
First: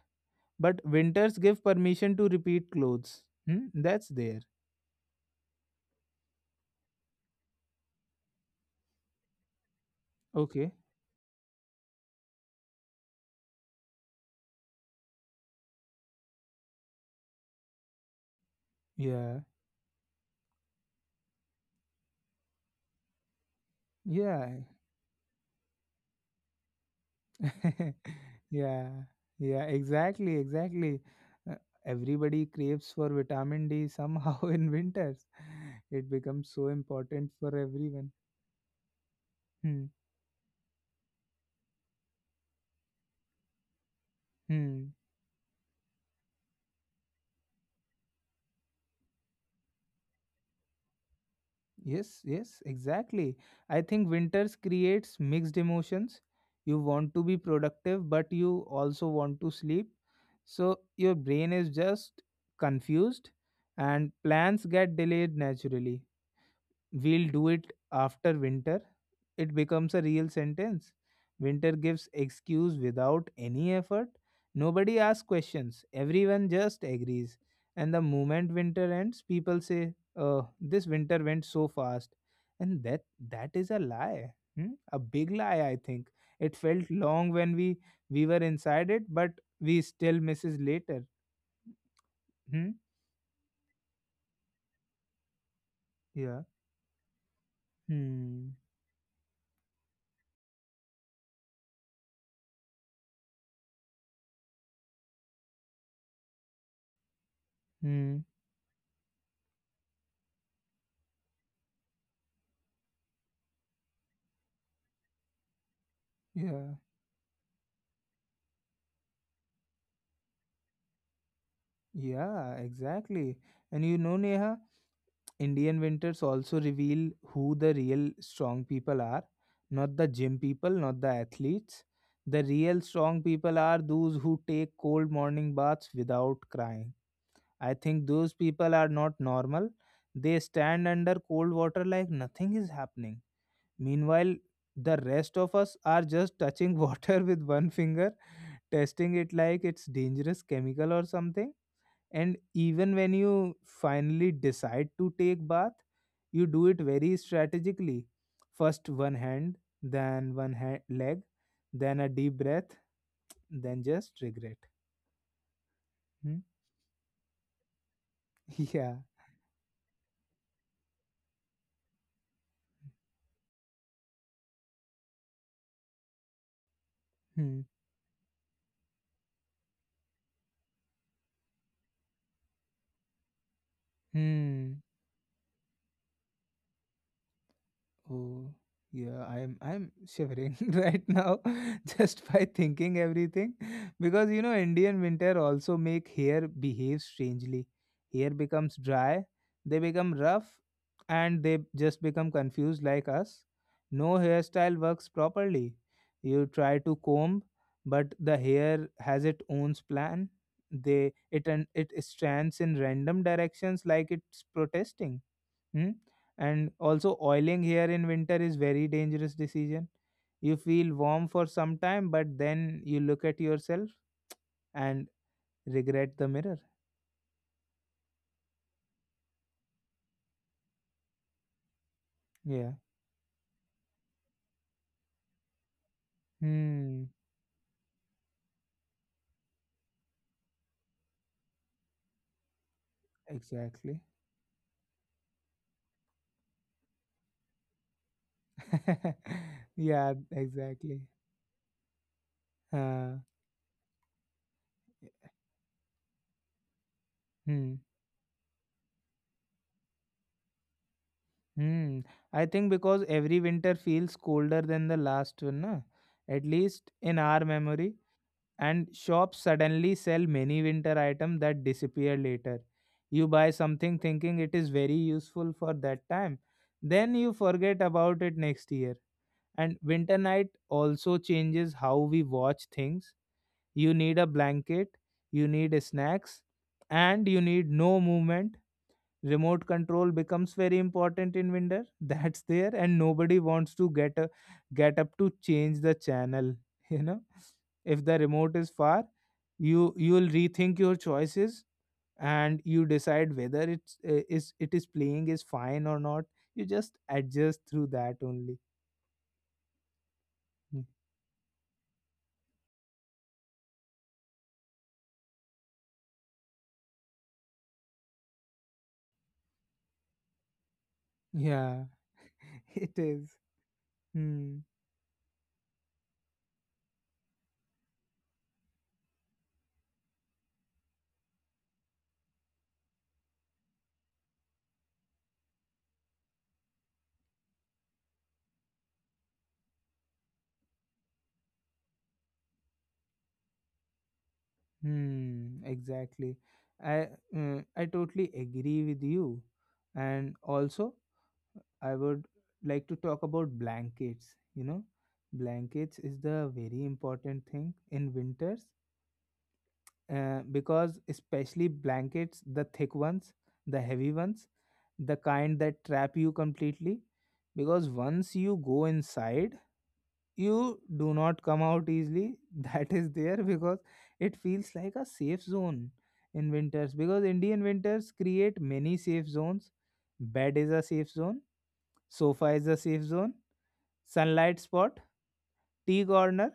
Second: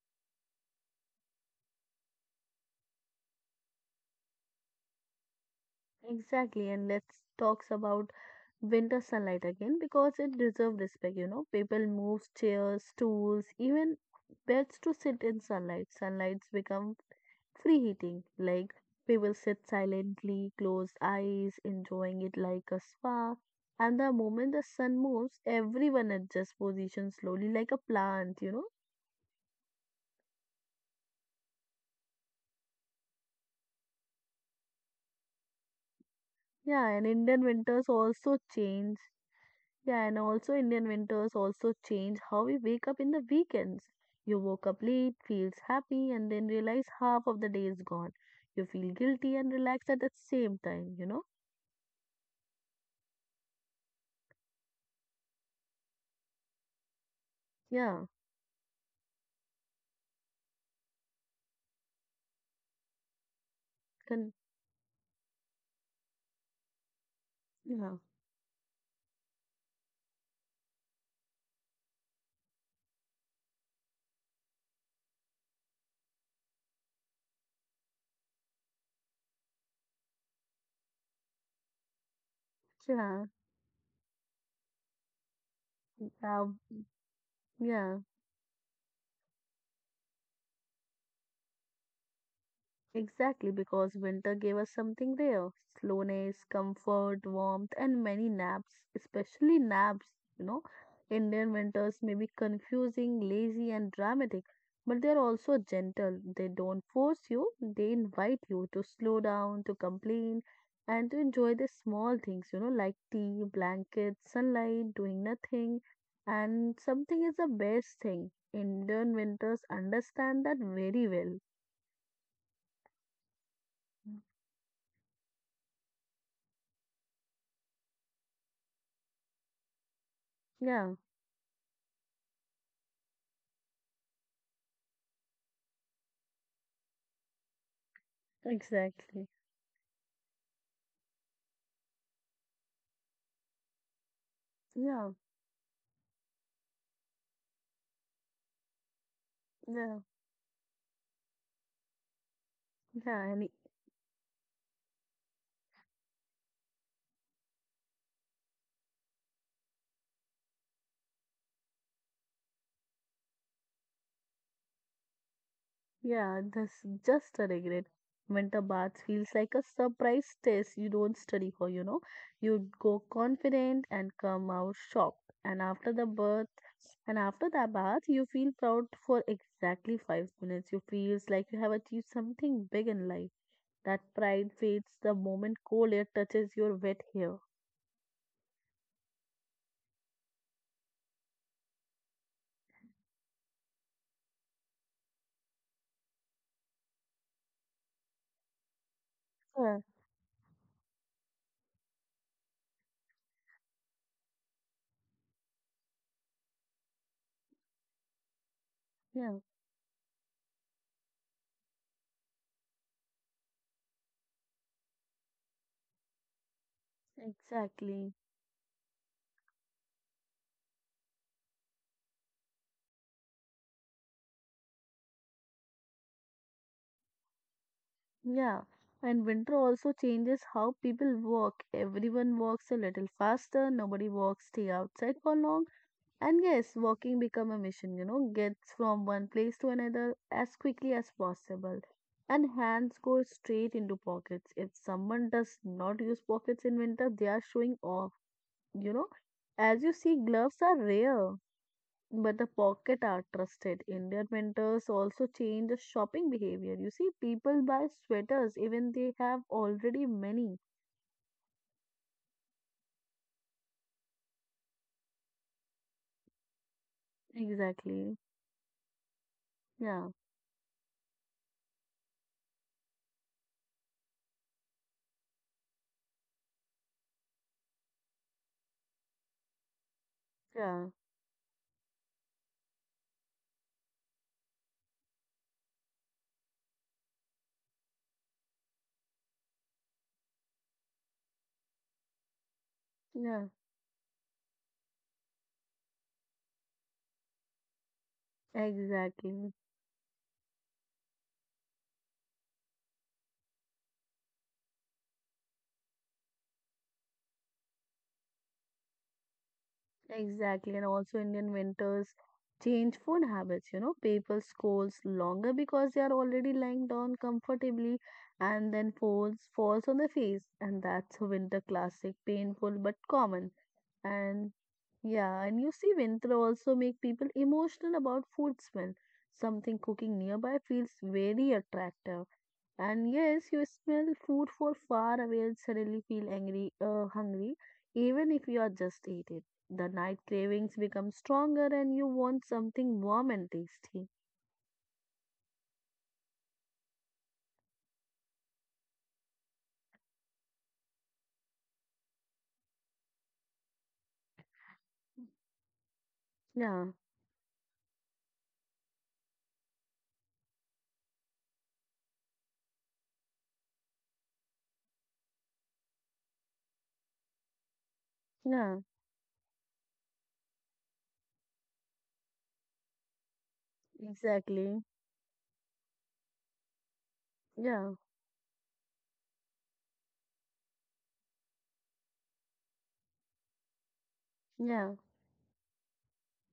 Speaker 1: But winters give permission to repeat clothes. Hmm? That's there.
Speaker 2: exactly. And let's talk about winter sunlight again because it
Speaker 1: Okay.
Speaker 2: deserves respect. People move chairs, stools, even beds to sit in sunlight. Sunlights become free heating, like people
Speaker 1: Yeah.
Speaker 2: sit silently, closed eyes, enjoying it like a spa. And the moment
Speaker 1: Yeah.
Speaker 2: the sun moves, everyone adjusts position slowly like a plant.
Speaker 1: yeah, yeah, exactly, exactly. Uh, everybody craves for vitamin D somehow in winters. It becomes so
Speaker 2: Yeah, and
Speaker 1: important
Speaker 2: Indian
Speaker 1: for
Speaker 2: winters
Speaker 1: everyone.
Speaker 2: also change.
Speaker 1: Hmm.
Speaker 2: Yeah, and also Indian winters also change how we wake up in the weekends. You woke up
Speaker 1: Hmm.
Speaker 2: late, feels happy, and then realize half of the day is gone. You feel guilty and relaxed at the same time, you know?
Speaker 1: Yes, yes, exactly. I think winters creates mixed emotions. You want to be
Speaker 2: Yeah.
Speaker 1: productive, but you also want to sleep, so your brain is just confused and
Speaker 2: Can,
Speaker 1: plans get delayed naturally. "We'll do it
Speaker 2: yeah.
Speaker 1: after winter" it becomes a real sentence. Winter gives excuse without any effort. Nobody asks questions. Everyone just agrees. And the moment winter ends, people say, "Oh, this winter went so fast," and that
Speaker 2: Yeah.
Speaker 1: that is a lie. Hmm? A big lie, I think.
Speaker 2: Yeah.
Speaker 1: It felt long when we
Speaker 2: Yeah.
Speaker 1: we were inside it, but we still misses later. Hmm?
Speaker 2: Exactly, because winter gave us something rare: slowness,
Speaker 1: Yeah.
Speaker 2: comfort, warmth, and many
Speaker 1: Hmm.
Speaker 2: naps, especially naps. You know, Indian winters may be confusing, lazy, and dramatic, but they're also gentle. They don't force you, they
Speaker 1: Hmm.
Speaker 2: invite you to slow down, to complain, and to enjoy the small things, you know, like tea, blankets, sunlight, doing nothing.
Speaker 1: Yeah.
Speaker 2: And something is the best thing. Indian winters understand that very well.
Speaker 1: Yeah. Exactly. And you know, Neha, Indian winters also reveal who the real strong people are. Not the gym people,
Speaker 2: Yeah.
Speaker 1: not the athletes. The real strong people are those who take cold morning baths without crying. I think those people are not
Speaker 2: Exactly.
Speaker 1: normal. They stand under cold water like nothing is happening. Meanwhile, the
Speaker 2: Yeah,
Speaker 1: rest of us are just touching water with one finger, testing it like it's
Speaker 2: yeah,
Speaker 1: dangerous chemical or something. And even when
Speaker 2: yeah, and
Speaker 1: you finally decide to take bath, you do it very strategically. First one hand, then one hand, leg, then a deep breath, then just regret. Hmm?
Speaker 2: yeah, that's just a regret. Winter bath
Speaker 1: yeah.
Speaker 2: feels like a surprise test you don't study for, you know. You go confident and come out shocked. And after the bath, and after
Speaker 1: Hmm.
Speaker 2: the bath, you feel proud for exactly 5 minutes. You feels like you have achieved something big in life. That pride
Speaker 1: Hmm.
Speaker 2: fades the moment cold air touches your wet hair.
Speaker 1: Oh, yeah, I'm shivering right now just by thinking everything, because Indian winter also make hair behave strangely. Hair becomes dry, they
Speaker 2: Yeah,
Speaker 1: become rough, and they just become confused like us. No hairstyle works properly. You try to comb, but the hair has
Speaker 2: yeah,
Speaker 1: its own plan. They it and it strands in random directions like it's protesting. Hmm? And also oiling here in
Speaker 2: exactly.
Speaker 1: winter is very dangerous decision. You feel warm for some time, but then you look at yourself and regret the mirror.
Speaker 2: Yeah, and winter also changes how people walk. Everyone
Speaker 1: Yeah.
Speaker 2: walks a little faster, nobody walks stay outside for long. And yes,
Speaker 1: Hmm.
Speaker 2: walking become a mission, you know, gets from one place to another as quickly as possible. And hands go straight into
Speaker 1: Exactly.
Speaker 2: pockets. If someone does not use pockets in winter, they are showing off, you know. As you
Speaker 1: yeah.
Speaker 2: see, gloves are
Speaker 1: Exactly.
Speaker 2: rare. But the pocket
Speaker 1: Uh,
Speaker 2: are trusted. Indian winters also change the shopping behavior. You see, people
Speaker 1: hmm.
Speaker 2: buy sweaters even they have already many.
Speaker 1: Hmm. I think because every winter feels colder than the last one, na? At least in our memory.
Speaker 2: Exactly.
Speaker 1: And shops suddenly
Speaker 2: Yeah.
Speaker 1: sell many winter items that disappear later. You buy something thinking it is very useful for that time, then you forget about it next year. And winter night
Speaker 2: Yeah.
Speaker 1: also changes how we watch things. You need a blanket, you need snacks, and you need no movement. Remote control becomes very important in winter. That's there, and nobody
Speaker 2: Yeah.
Speaker 1: wants to get up to change the channel. You know, if the remote is far,
Speaker 2: Exactly.
Speaker 1: you'll rethink your choices, and you decide whether it's is it is playing is fine or not. You just adjust through that only.
Speaker 2: Exactly. And
Speaker 1: Mm.
Speaker 2: also Indian winters change food habits, you know. People scrolls longer because they are already lying down comfortably and then falls on the face. And that's a winter
Speaker 1: Yeah,
Speaker 2: classic, painful but
Speaker 1: it is.
Speaker 2: common. And
Speaker 1: Hmm.
Speaker 2: yeah, and you see, winter also make people emotional about food smell. Something cooking nearby feels very attractive. And yes, you smell food for far away and suddenly feel angry, hungry, even if you are just ate it. The night cravings become stronger and you want something warm and tasty.
Speaker 1: Hmm. Exactly. I uh, i totally agree with you. And also, I would like to talk about blankets. Blankets is the very
Speaker 2: Yeah,
Speaker 1: important thing in winters. Because especially blankets, the thick ones, the heavy ones, the kind that trap you completely. Because once you
Speaker 2: yeah,
Speaker 1: go inside, you do not come out easily. That is there, because it feels
Speaker 2: exactly.
Speaker 1: like a safe zone in winters. Because Indian
Speaker 2: Yeah,
Speaker 1: winters create many safe zones. Bed is a safe zone, sofa is a safe zone, sunlight
Speaker 2: yeah,
Speaker 1: spot, tea corner.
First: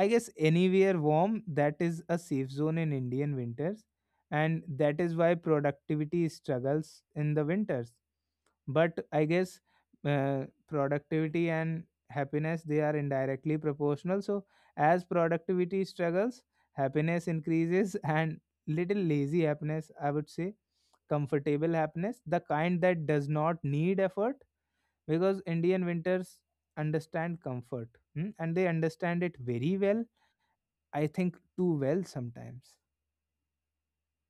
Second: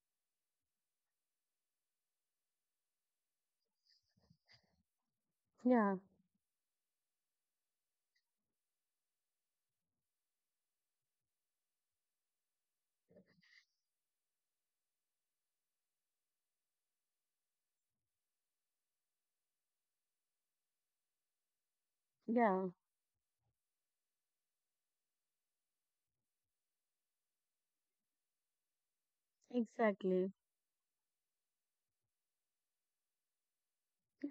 Speaker 1: I guess anywhere warm, that is a safe zone in Indian winters. And that is why
Speaker 2: yeah,
Speaker 1: productivity struggles in the winters. But I guess productivity and happiness, they are indirectly proportional, so as productivity struggles, happiness increases. and little lazy happiness, I would say, comfortable happiness, the
Speaker 2: yeah,
Speaker 1: kind that does not need effort. Because Indian winters understand comfort. And they understand it very well.
Speaker 2: exactly.
Speaker 1: I think too well sometimes.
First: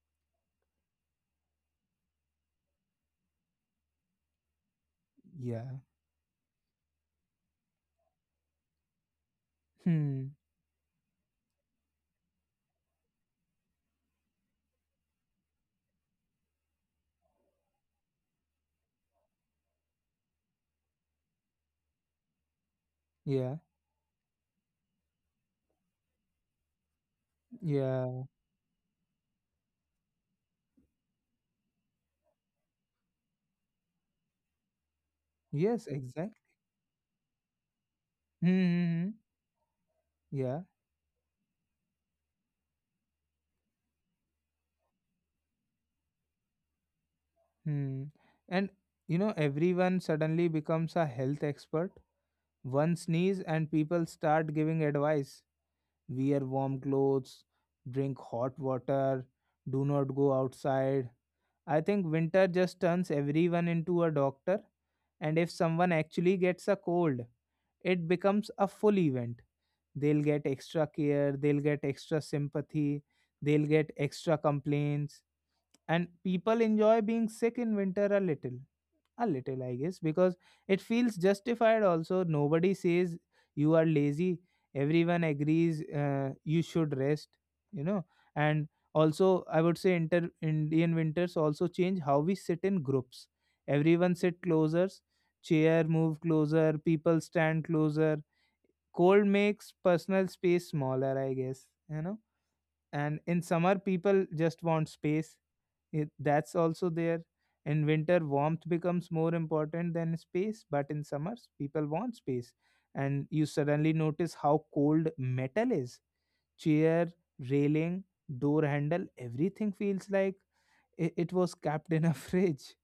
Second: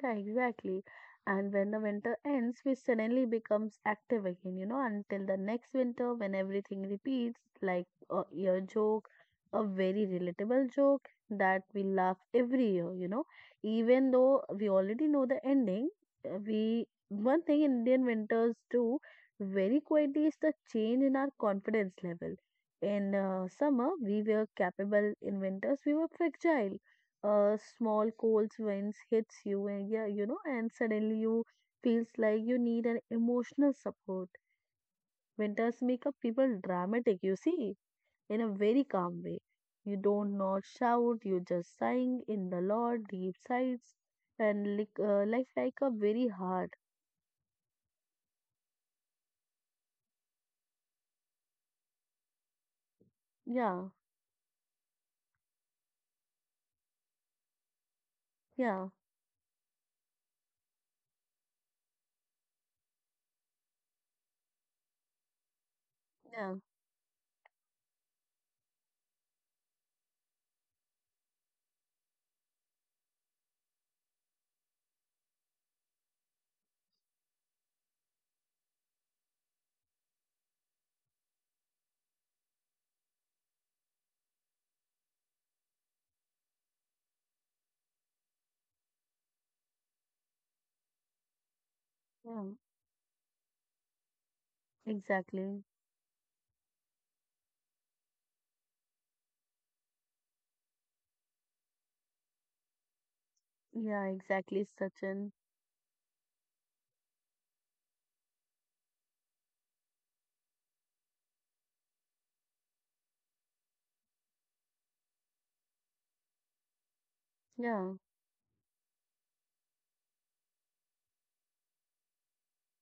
Speaker 2: Yeah, exactly. And when the winter ends, we suddenly becomes active again, you know, until the next
Speaker 1: Yeah.
Speaker 2: winter when everything repeats, like a year joke, a very
Speaker 1: Hmm.
Speaker 2: relatable joke that we laugh every year, you know. Even though we already know the ending, we one thing Indian winters do very quietly is the change in our confidence level. In
Speaker 1: Yeah.
Speaker 2: summer, we were capable. In winters, we were fragile. A small
Speaker 1: Yeah.
Speaker 2: cold winds hits you and yeah you know and suddenly you feels like you need an emotional support. Winters
Speaker 1: Yes,
Speaker 2: make up
Speaker 1: exactly.
Speaker 2: people dramatic, you see, in
Speaker 1: Hmm.
Speaker 2: a very
Speaker 1: Hmm, hmm.
Speaker 2: calm way. You don't
Speaker 1: Yeah.
Speaker 2: not shout, you just sighing in the lot deep sighs and like life like a very hard.
Speaker 1: Hmm. And everyone suddenly becomes a health expert. One sneeze and
Speaker 2: Yeah,
Speaker 1: people start giving advice. Wear warm clothes, drink hot
Speaker 2: yeah,
Speaker 1: water, do not go outside. I think winter just turns everyone into a doctor. And if someone actually
Speaker 2: yeah,
Speaker 1: gets a cold, it becomes a full event. They'll get extra care, they'll get extra sympathy, they'll get extra complaints, and people enjoy being sick in winter a little, a little, I guess, because it feels justified. Also, nobody says you are lazy. Everyone agrees, you should rest. you know and also, I would say Indian winters also change how we
Speaker 2: yeah,
Speaker 1: sit in groups. Everyone sit closer,
Speaker 2: exactly,
Speaker 1: chair move closer, people stand closer. Cold makes personal space smaller, I guess. And in summer,
Speaker 2: yeah,
Speaker 1: people just
Speaker 2: exactly,
Speaker 1: want
Speaker 2: Sachin,
Speaker 1: space. It, that's also there. In winter, warmth becomes more important than space, but in summers, people want space. And you suddenly notice how cold metal is. Chair,
Speaker 2: yeah.
Speaker 1: railing, door handle, everything feels like it was kept in a fridge.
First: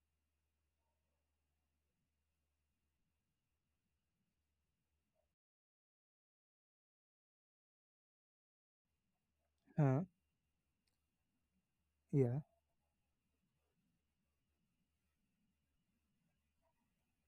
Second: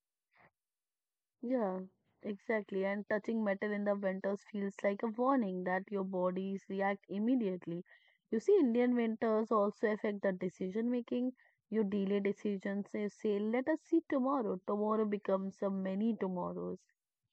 Speaker 2: Yeah, exactly. And touching metal in the winters feels like a warning that your bodies react immediately. You see, Indian winters also
Speaker 1: Huh?
Speaker 2: affect the decision making. You delay
Speaker 1: Yeah.
Speaker 2: decisions, you say, let us see tomorrow. Tomorrow becomes a many tomorrows.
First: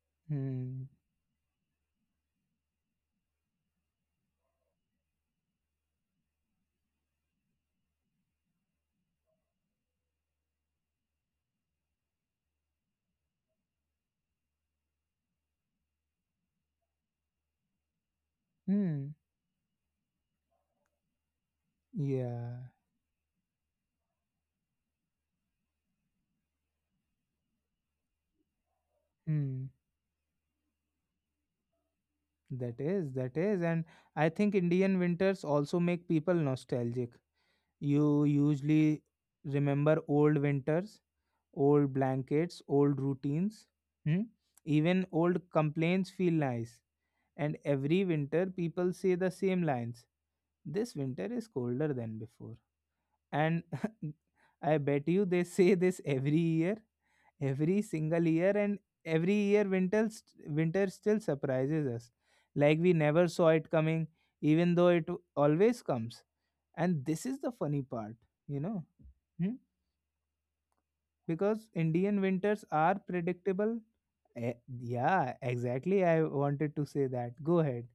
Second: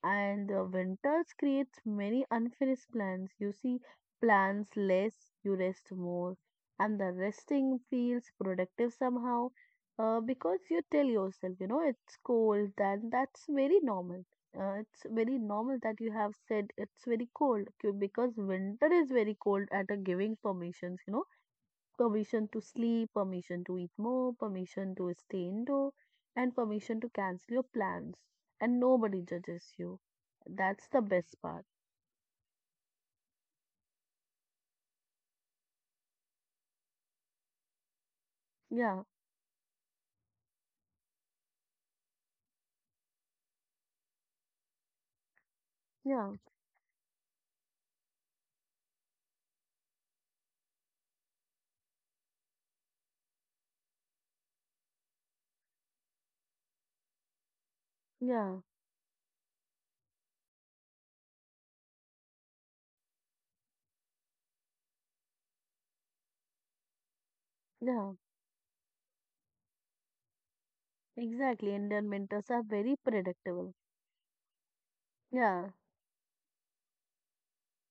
Speaker 2: And the
Speaker 1: Hmm.
Speaker 2: winters creates many unfinished plans. You see, plans less, you rest more. And the resting feels productive somehow because you tell yourself, you know, it's cold, then that's very normal. It's very normal that you have said it's very cold because winter is
Speaker 1: Hmm.
Speaker 2: very cold at a giving permissions, you know, permission to
Speaker 1: Yeah.
Speaker 2: sleep, permission to eat more, permission to stay indoor, and permission to cancel your plans. And nobody
Speaker 1: Hmm.
Speaker 2: judges you. That's the best part.
Speaker 1: That is, that is. And I think Indian winters also make people nostalgic. You usually
Speaker 2: Yeah,
Speaker 1: remember old winters, old blankets, old routines. Hmm? Even old complaints feel
Speaker 2: yeah,
Speaker 1: nice. And every winter, people say the same lines. This winter is colder than before. And I bet you they say this every year, every single year.
Speaker 2: yeah,
Speaker 1: And every year winter winter still surprises us like we never saw it coming, even though it always comes. And this is the funny
Speaker 2: yeah,
Speaker 1: part, you know hmm? Because
Speaker 2: exactly. Indian
Speaker 1: Indian
Speaker 2: winters
Speaker 1: winters
Speaker 2: are
Speaker 1: are
Speaker 2: very predictable.
Speaker 1: predictable. Eh, yeah,
Speaker 2: Yeah.
Speaker 1: exactly, I wanted to say that, go ahead.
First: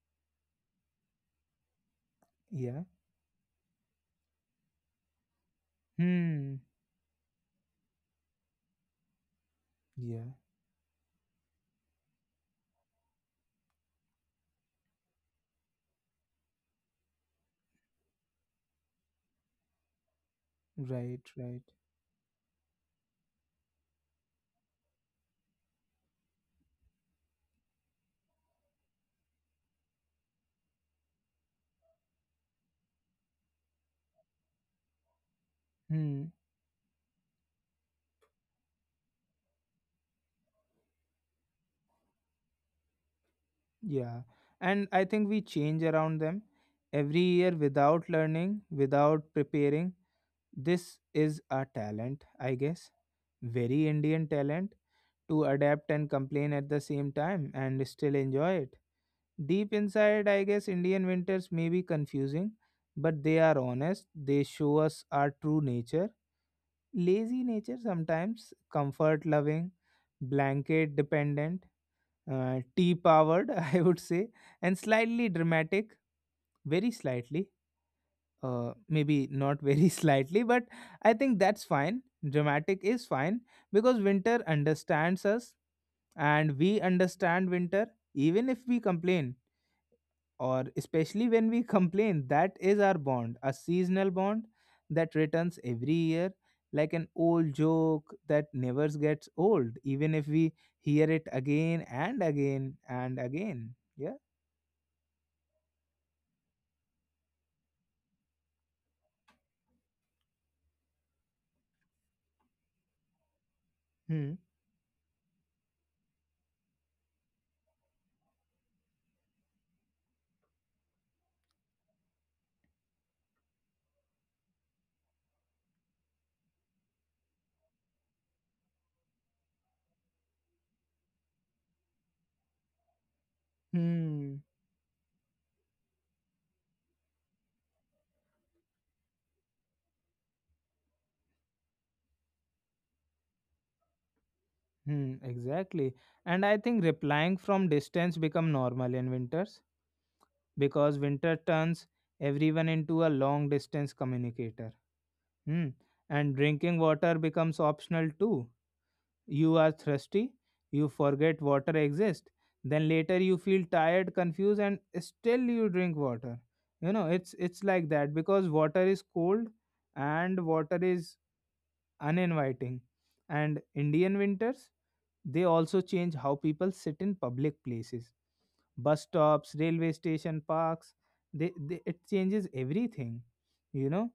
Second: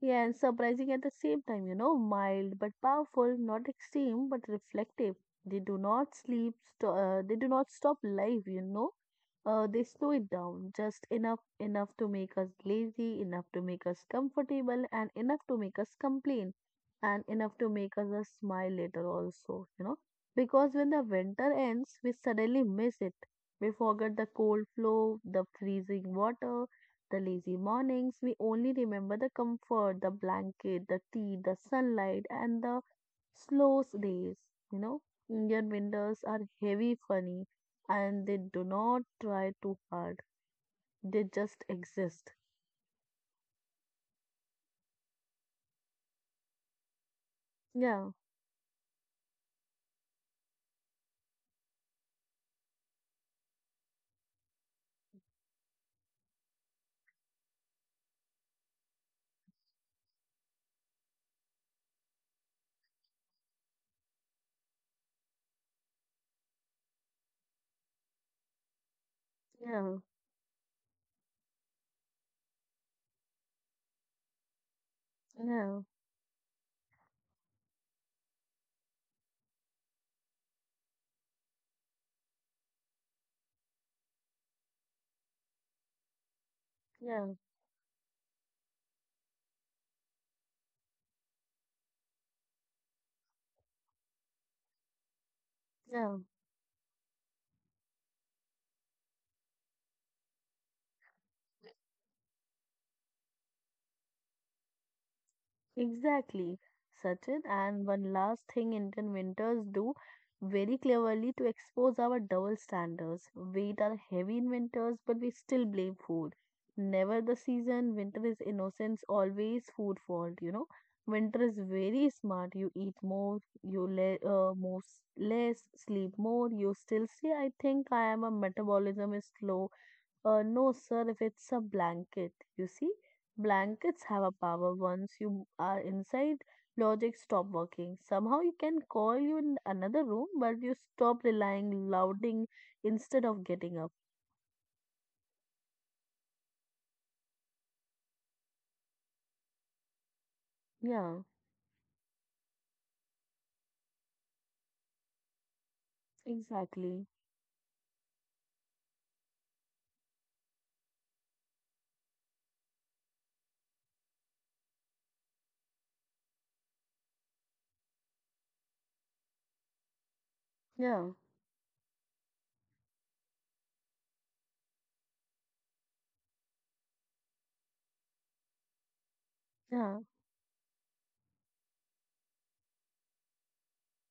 Speaker 2: Yeah, and surprising at the same time, you know, mild but
Speaker 1: Yeah.
Speaker 2: powerful, not extreme but reflective. They do not sleep,
Speaker 1: Hmm.
Speaker 2: they do not stop life, you know. They slow it
Speaker 1: Yeah.
Speaker 2: down just enough, enough to make us lazy, enough to make us comfortable, and enough to make us complain, and enough to make us smile later also, you know. Because when the
Speaker 1: Right,
Speaker 2: winter
Speaker 1: right.
Speaker 2: ends, we suddenly miss it. We forget the cold flow, the freezing water, the lazy mornings, we only remember the comfort, the blanket, the tea, the sunlight, and the slow days. You know, Indian winters
Speaker 1: Hmm.
Speaker 2: are heavy, funny, and they do not try too hard. They just exist.
Speaker 1: Yeah. And I think we change around them every year, without
Speaker 2: Yeah,
Speaker 1: learning, without preparing. This is a talent, I guess. Very Indian talent, to adapt and complain at the same time and still enjoy it. Deep inside, I guess Indian winters may be confusing, but they are honest. They show us our true nature. Lazy nature sometimes, comfort loving,
Speaker 2: yeah,
Speaker 1: blanket dependent, tea powered, I would say, and slightly
Speaker 2: yeah,
Speaker 1: dramatic, very slightly. Maybe not very slightly, but I think that's fine. Dramatic is fine, because winter understands us and we
Speaker 2: yeah,
Speaker 1: understand winter, even if we complain, or especially when we complain. That is our bond, a seasonal bond that returns every
Speaker 2: yeah.
Speaker 1: year, like an old joke that never gets old, even if we hear it again and again and again. Yeah.
Speaker 2: Exactly, Sachin. And one last thing Indian winters do very cleverly to expose our double standards. Weight are
Speaker 1: Hmm.
Speaker 2: heavy in winters, but we still blame food. Never the season, winter is innocence, always food fault, you know. Winter is very smart. You eat more, you more, less, sleep more, you still say, I think I am a metabolism is slow. No, sir, if it's a blanket, you see, blankets have a
Speaker 1: Hmm.
Speaker 2: power. Once you are inside, logic stop working. Somehow you can call you in another room, but you stop relying louding instead of getting up.
Speaker 1: Hmm, exactly. And I think replying from distance become normal in winters, because
Speaker 2: Yeah,
Speaker 1: winter turns everyone into a long distance communicator. Hmm. And drinking
Speaker 2: exactly.
Speaker 1: water becomes optional too. You are thirsty, you forget water exists. Then later you feel tired, confused, and still you drink water. It's like that, because water is cold and water
Speaker 2: Yeah,
Speaker 1: is uninviting. And Indian winters, they also change how people sit in public places. Bus stops, railway
Speaker 2: yeah.
Speaker 1: station, parks, they it changes everything. You know,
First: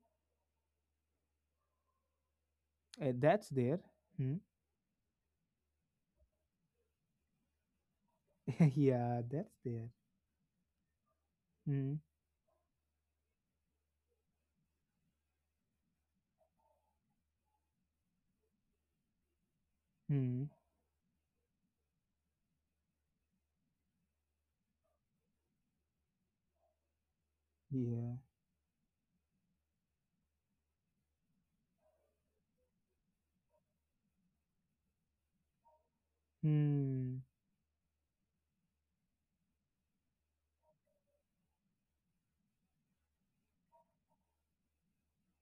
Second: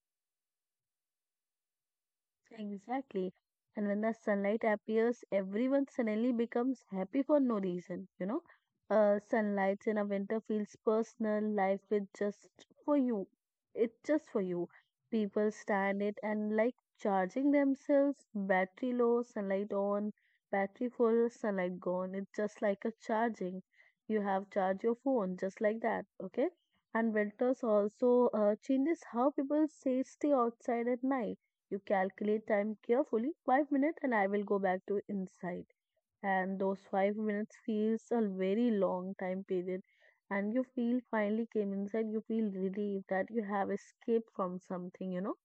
Speaker 2: Exactly.
Speaker 1: That's there.
Speaker 2: And when the
Speaker 1: Hmm.
Speaker 2: sunlight appears, everyone suddenly becomes happy for no reason, you know.
Speaker 1: yeah, that's
Speaker 2: Sunlights
Speaker 1: there.
Speaker 2: in a winter feels personal, life
Speaker 1: Hmm.
Speaker 2: is just for you. It's just for you. People stand it and like charging themselves, battery low, sunlight on,
Speaker 1: Hmm.
Speaker 2: battery full, sunlight gone. It's just like a charging. You have charge your phone just like that, okay? And winters
Speaker 1: Yeah.
Speaker 2: also changes how people say stay outside at night. You calculate time carefully, 5 minutes, and I will go back to inside. And those five
Speaker 1: Hmm.
Speaker 2: minutes feels a very long time period. And you feel finally came inside, you feel relieved that you have escaped from something, you know.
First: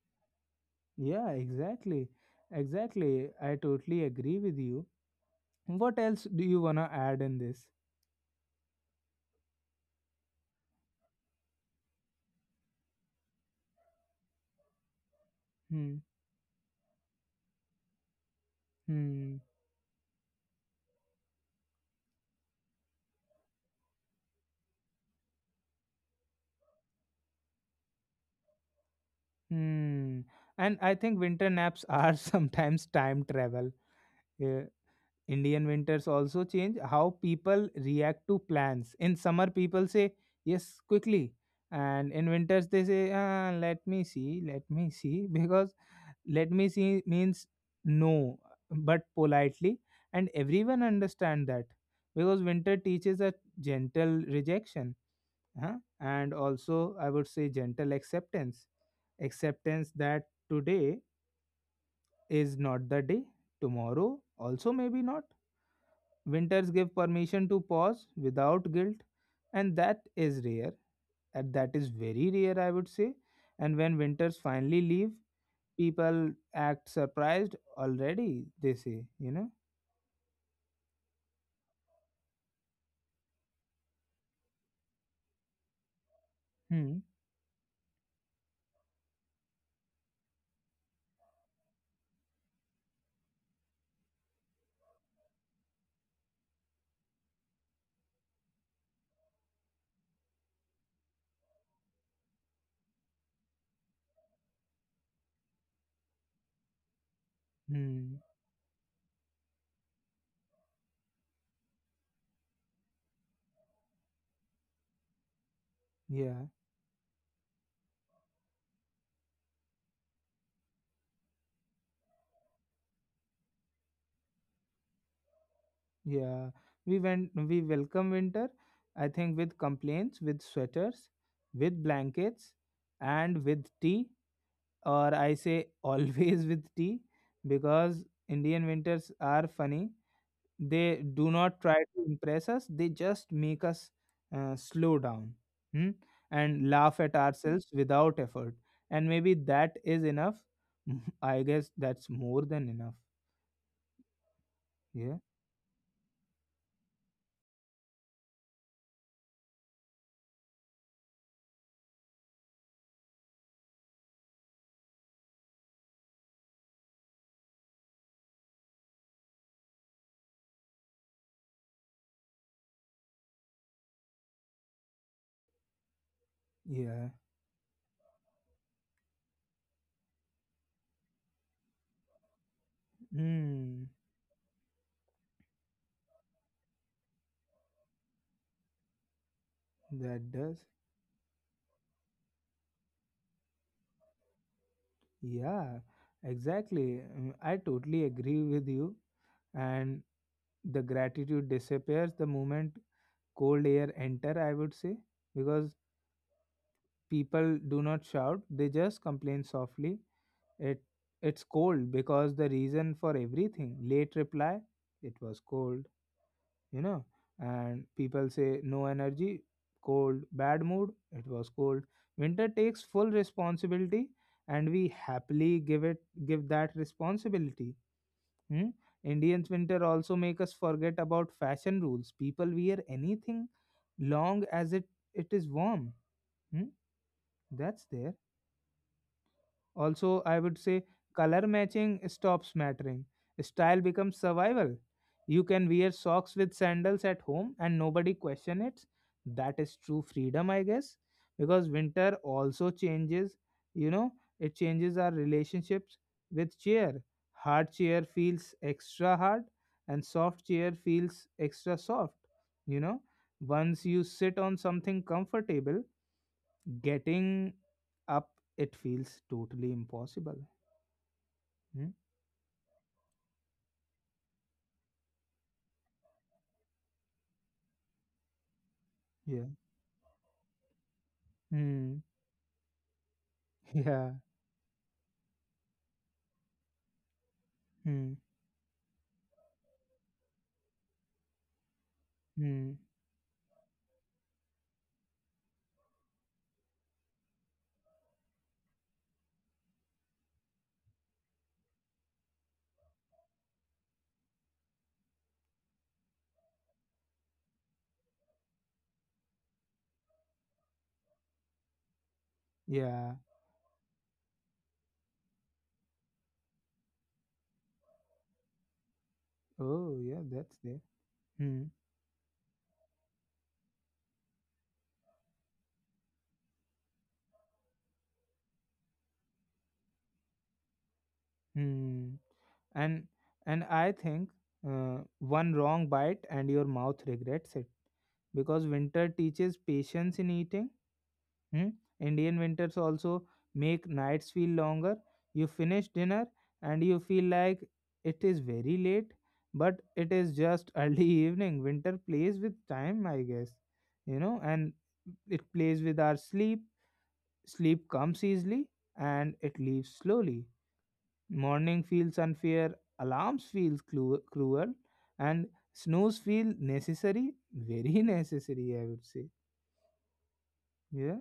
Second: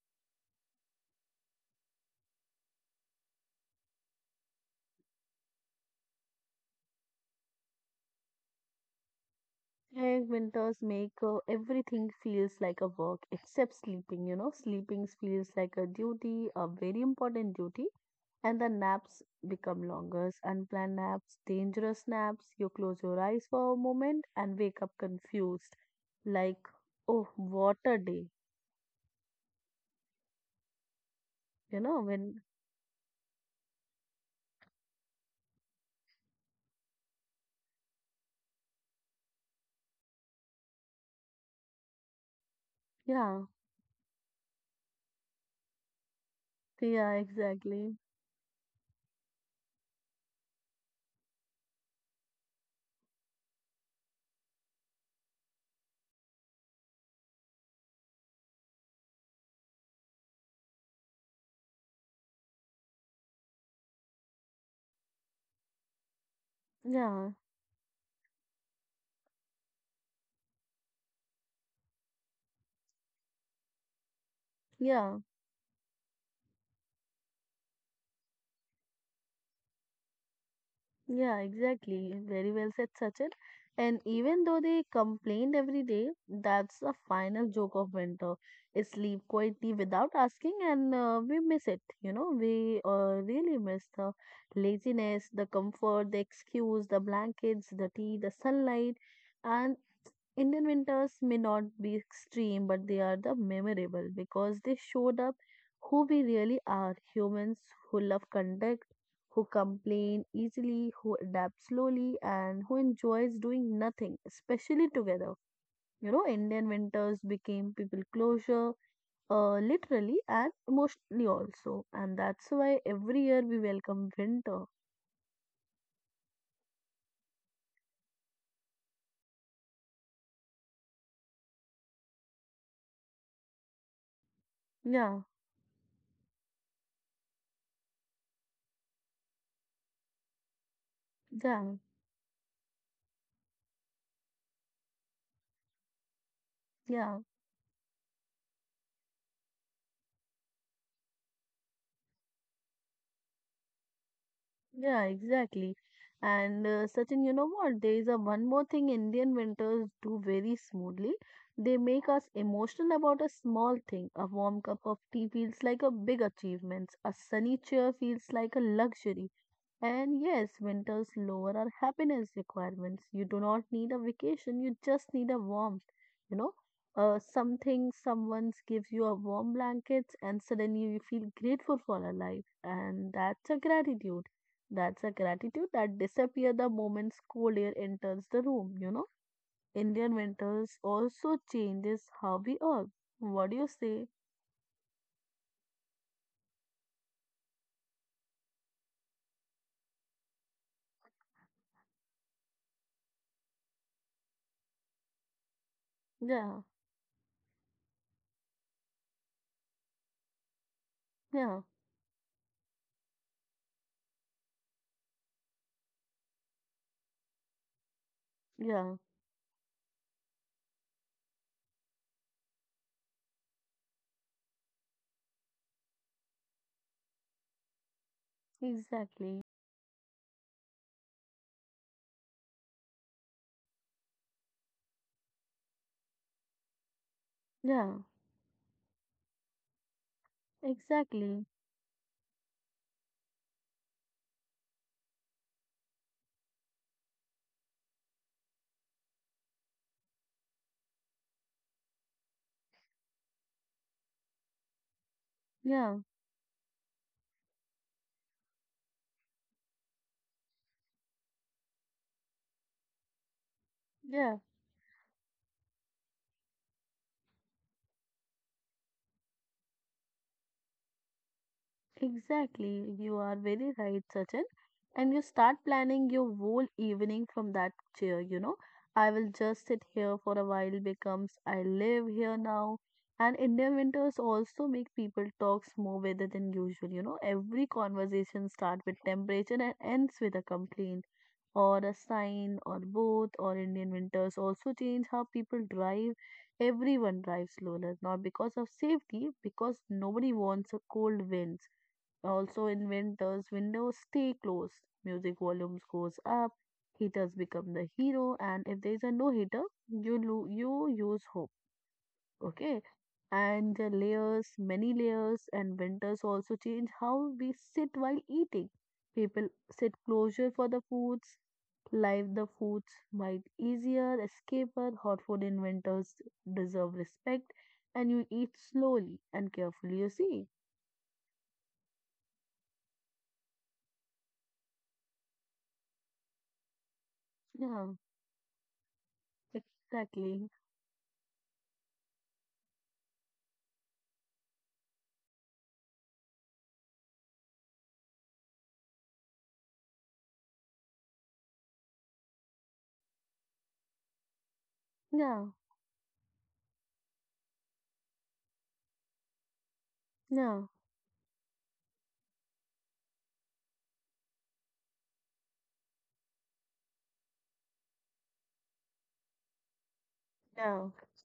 Speaker 1: Yeah, exactly. Exactly. I totally agree with you. What else do you want to add in this?
Speaker 2: And winters make everything feels like a work except sleeping, you know. Sleeping feels like a
Speaker 1: Hmm.
Speaker 2: duty, a very important duty. And the naps
Speaker 1: Hmm.
Speaker 2: become longer, unplanned naps, dangerous naps. You close your eyes for a moment and wake up confused, like, oh, what a day.
Speaker 1: Hmm. And I think winter
Speaker 2: You
Speaker 1: naps
Speaker 2: know,
Speaker 1: are
Speaker 2: when,
Speaker 1: sometimes time travel. Uh, Indian winters also change how people react to plans. In summer, people say yes quickly, and in winters, they say,
Speaker 2: yeah,
Speaker 1: ah, let me see, because let me see
Speaker 2: yeah,
Speaker 1: means
Speaker 2: exactly.
Speaker 1: no, but politely, and everyone understand that, because winter teaches a gentle rejection, huh? And also, I would say gentle acceptance, acceptance that today is not the day, tomorrow also maybe not. Winters give
Speaker 2: Yeah,
Speaker 1: permission to pause without guilt, and that is rare. And that is very rare, I would say. And when winters finally leave,
Speaker 2: yeah.
Speaker 1: people act surprised already, they say, you know?
Speaker 2: Yeah, exactly. Very well said, Sachin. And even though they complained every day, that's the
Speaker 1: Hmm.
Speaker 2: final joke of winter. Is sleep quietly without asking, and we miss it. You know, we really miss the laziness, the comfort, the excuse, the blankets, the tea, the sunlight, and Indian winters may not be extreme, but they are the memorable because they showed up who we really are, humans who
Speaker 1: Hmm.
Speaker 2: love conduct, who complain easily, who adapt slowly, and who enjoys doing nothing, especially together. You know,
Speaker 1: Yeah.
Speaker 2: Indian winters became people closure, literally and emotionally also, and that's why every year we welcome winter.
Speaker 1: Yeah. We welcome winter, I think, with complaints, with sweaters, with blankets, and with tea, or
Speaker 2: Yeah,
Speaker 1: I say always with tea, because Indian winters are funny. They do not
Speaker 2: yeah,
Speaker 1: try to impress us, they just make us slow down, hmm, and laugh
Speaker 2: yeah.
Speaker 1: at ourselves without effort. And maybe that is enough. I guess that's more than enough.
Speaker 2: Yeah,
Speaker 1: Yeah.
Speaker 2: exactly. And Sachin, you know what? There is a one more thing Indian winters do very smoothly. They make us emotional about a small thing. A warm cup of tea feels like a big achievement. A sunny chair feels like a luxury. And yes, winters lower our happiness requirements. You do not need a vacation, you just need a warmth. You know,
Speaker 1: Yeah.
Speaker 2: something, someone gives you a warm blanket, and suddenly you feel grateful for your life. And that's a
Speaker 1: Hmm.
Speaker 2: gratitude. That's a gratitude that disappears the moment cold air enters the room. You know, Indian
Speaker 1: That does.
Speaker 2: winters also changes how we work. What do you say?
Speaker 1: Yeah. Exactly. Mm, I totally agree with you. And the gratitude disappears the moment cold air enter, I would say, because
Speaker 2: Yeah,
Speaker 1: people do not shout, they just complain softly. It it's
Speaker 2: yeah,
Speaker 1: cold, because the reason for everything, late reply, it was cold, you know and people say no
Speaker 2: yeah,
Speaker 1: energy, cold, bad mood, it was cold. Winter takes full responsibility, and we happily give it, give that responsibility. Hmm?
Speaker 2: exactly.
Speaker 1: Indians winter also make us forget about fashion rules. People wear anything long as it is warm. Hmm? That's
Speaker 2: Yeah,
Speaker 1: there. Also, I would say
Speaker 2: exactly.
Speaker 1: color matching stops mattering. Style becomes survival. You can wear socks with sandals at home and nobody question it. That is true freedom, I guess, because winter also changes, you know, it changes our
Speaker 2: Yeah,
Speaker 1: relationships with chair. Hard chair feels extra hard and soft chair feels extra soft, you know. Once you
Speaker 2: yeah.
Speaker 1: sit on something comfortable, getting up, it feels totally impossible. Hmm?
Speaker 2: Exactly, you are very right, Sachin. And you start planning your whole evening from that chair, you know. I will
Speaker 1: Yeah.
Speaker 2: just sit here for a while becomes I
Speaker 1: Hmm.
Speaker 2: live here now. And Indian
Speaker 1: Yeah.
Speaker 2: winters also make people talk more weather than usual, you know. Every
Speaker 1: Hmm.
Speaker 2: conversation starts with temperature and ends with a complaint or a sign or
Speaker 1: Hmm.
Speaker 2: both or Indian winters also change how people drive. Everyone drives slower, not because of safety, because nobody wants a cold wind. Also, in winters, windows stay closed, music volumes goes up, heaters become the hero, and if there is a no heater, you you use hope. Okay,
Speaker 1: Yeah.
Speaker 2: and the layers, many layers, and winters also change how we sit while eating. People
Speaker 1: Oh,
Speaker 2: sit
Speaker 1: yeah.
Speaker 2: closer
Speaker 1: That's
Speaker 2: for
Speaker 1: there.
Speaker 2: the foods,
Speaker 1: Hmm.
Speaker 2: live the foods might easier, escaper, hot food in winters deserve respect, and you eat slowly and carefully. You see,
Speaker 1: Hmm. And and I think one wrong bite and your mouth regrets it
Speaker 2: yeah,
Speaker 1: because winter teaches patience in
Speaker 2: exactly,
Speaker 1: eating. Hmm? Indian winters also make nights feel longer. You finish dinner and you feel like it is very late, but it is just early evening. Winter plays with time, I guess, and it
Speaker 2: yeah.
Speaker 1: plays with our sleep. Sleep comes easily and it leaves slowly.
Speaker 2: No,
Speaker 1: Morning feels unfair, alarms feel cruel, and snooze feel necessary, very necessary, I would say.
Speaker 2: no,
Speaker 1: Yeah.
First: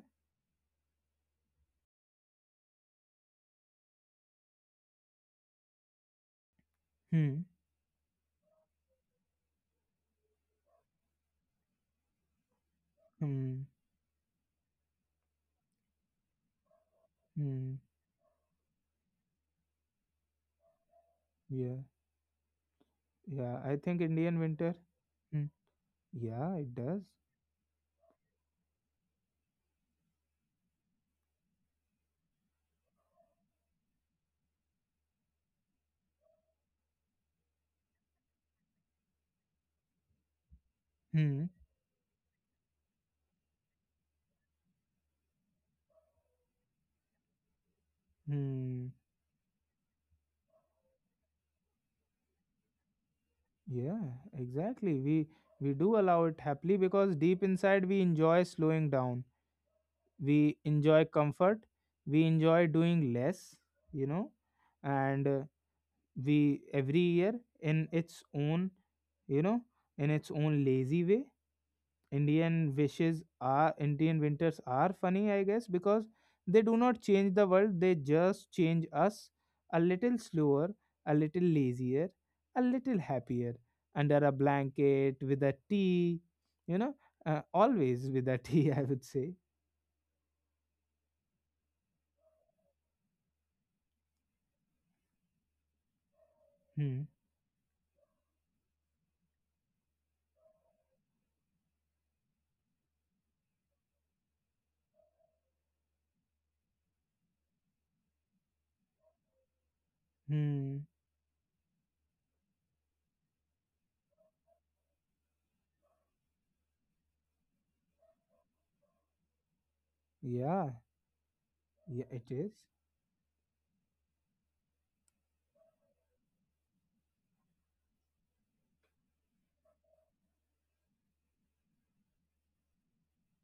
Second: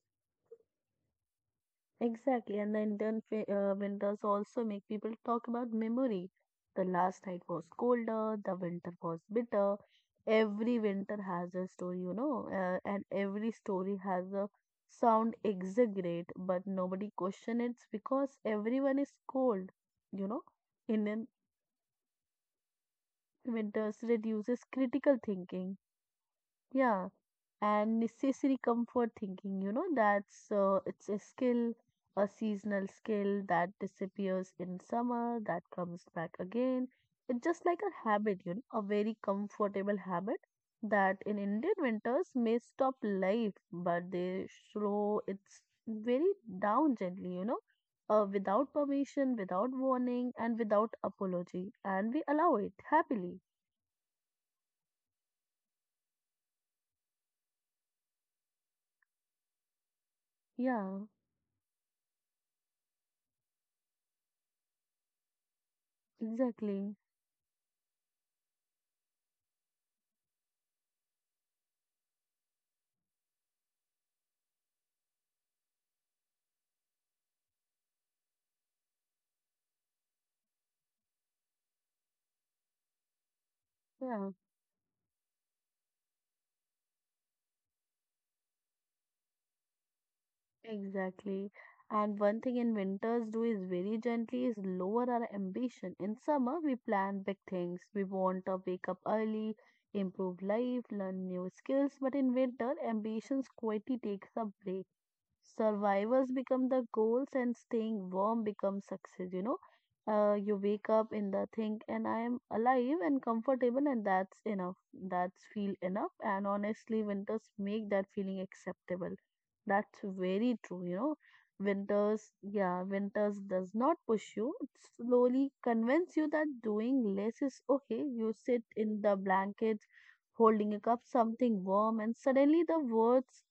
Speaker 2: exactly. And winters also make people talk about memory. The last night
Speaker 1: Hmm.
Speaker 2: was colder, the winter was bitter. Every winter has a story, you know, and every
Speaker 1: Hmm.
Speaker 2: story has a sound exaggerate, but nobody question
Speaker 1: Hmm.
Speaker 2: it because everyone is cold, you know. Indian
Speaker 1: Yeah. Yeah, I
Speaker 2: winters
Speaker 1: think Indian
Speaker 2: reduces
Speaker 1: winter.
Speaker 2: critical
Speaker 1: Hmm.
Speaker 2: thinking.
Speaker 1: Yeah, it does.
Speaker 2: Yeah, and necessary comfort thinking, you know, that's it's a skill, a seasonal skill that disappears in summer that comes back again. It's just like a habit, you know, a very comfortable habit that in
Speaker 1: Hmm.
Speaker 2: Indian winters may stop life but they slow it's very down gently, you know, without
Speaker 1: Hmm.
Speaker 2: permission, without warning and without apology, and we allow it happily.
Speaker 1: Yeah, exactly. We do allow it happily because deep inside we enjoy slowing down. We
Speaker 2: Yeah,
Speaker 1: enjoy comfort. We enjoy doing less, you know. And we
Speaker 2: exactly,
Speaker 1: every year in its own, you know, in its own lazy way. Indian winters are funny, I guess, because they do not change the world, they just change us a little slower, a little lazier, a little happier under
Speaker 2: yeah.
Speaker 1: a blanket with a tea, you know, always with a tea, I would say.
Speaker 2: Exactly. And one thing in winters do is very gently is lower our ambition. In summer, we
Speaker 1: Hmm.
Speaker 2: plan big things. We want to wake up early, improve life, learn new skills. But in winter, ambitions quietly takes a break, survivors become the goals, and staying warm becomes success. You
Speaker 1: Hmm.
Speaker 2: wake up in the thing and I am alive and comfortable, and that's enough. That's feel enough, and honestly winters make that feeling acceptable. that's very
Speaker 1: Yeah.
Speaker 2: true you know
Speaker 1: Yeah, it
Speaker 2: Winters,
Speaker 1: is.
Speaker 2: yeah, winters does not push you, it slowly convince you that doing less is okay. You sit in the blankets holding a cup, something warm, and suddenly the words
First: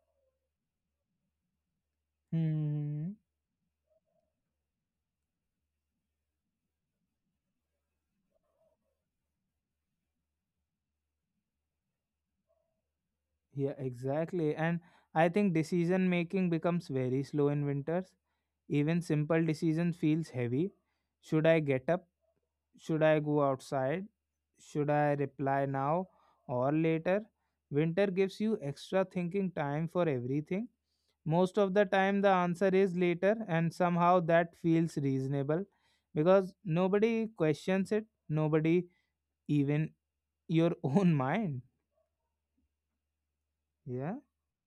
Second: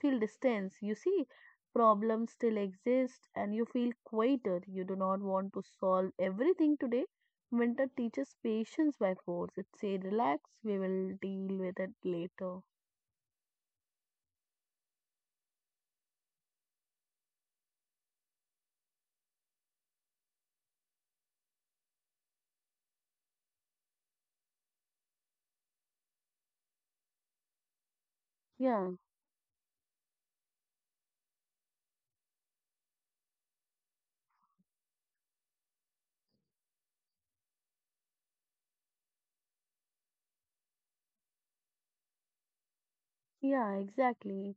Speaker 2: feel distance, you see. Problems still
Speaker 1: Hmm.
Speaker 2: exist and you feel quieter. You do not want to solve everything today. Winter teaches patience by force. It say relax, we will deal with it later.
Speaker 1: Yeah, exactly. And I think decision making becomes very slow in winters. Even simple decision feels heavy. Should I get up? Should I go outside? Should I reply now or later? Winter gives you
Speaker 2: Yeah.
Speaker 1: extra thinking time for everything. Most of the time, the answer is later, and somehow that feels reasonable because nobody questions it, nobody even your own mind.
Speaker 2: Yeah,
Speaker 1: Yeah.
Speaker 2: exactly.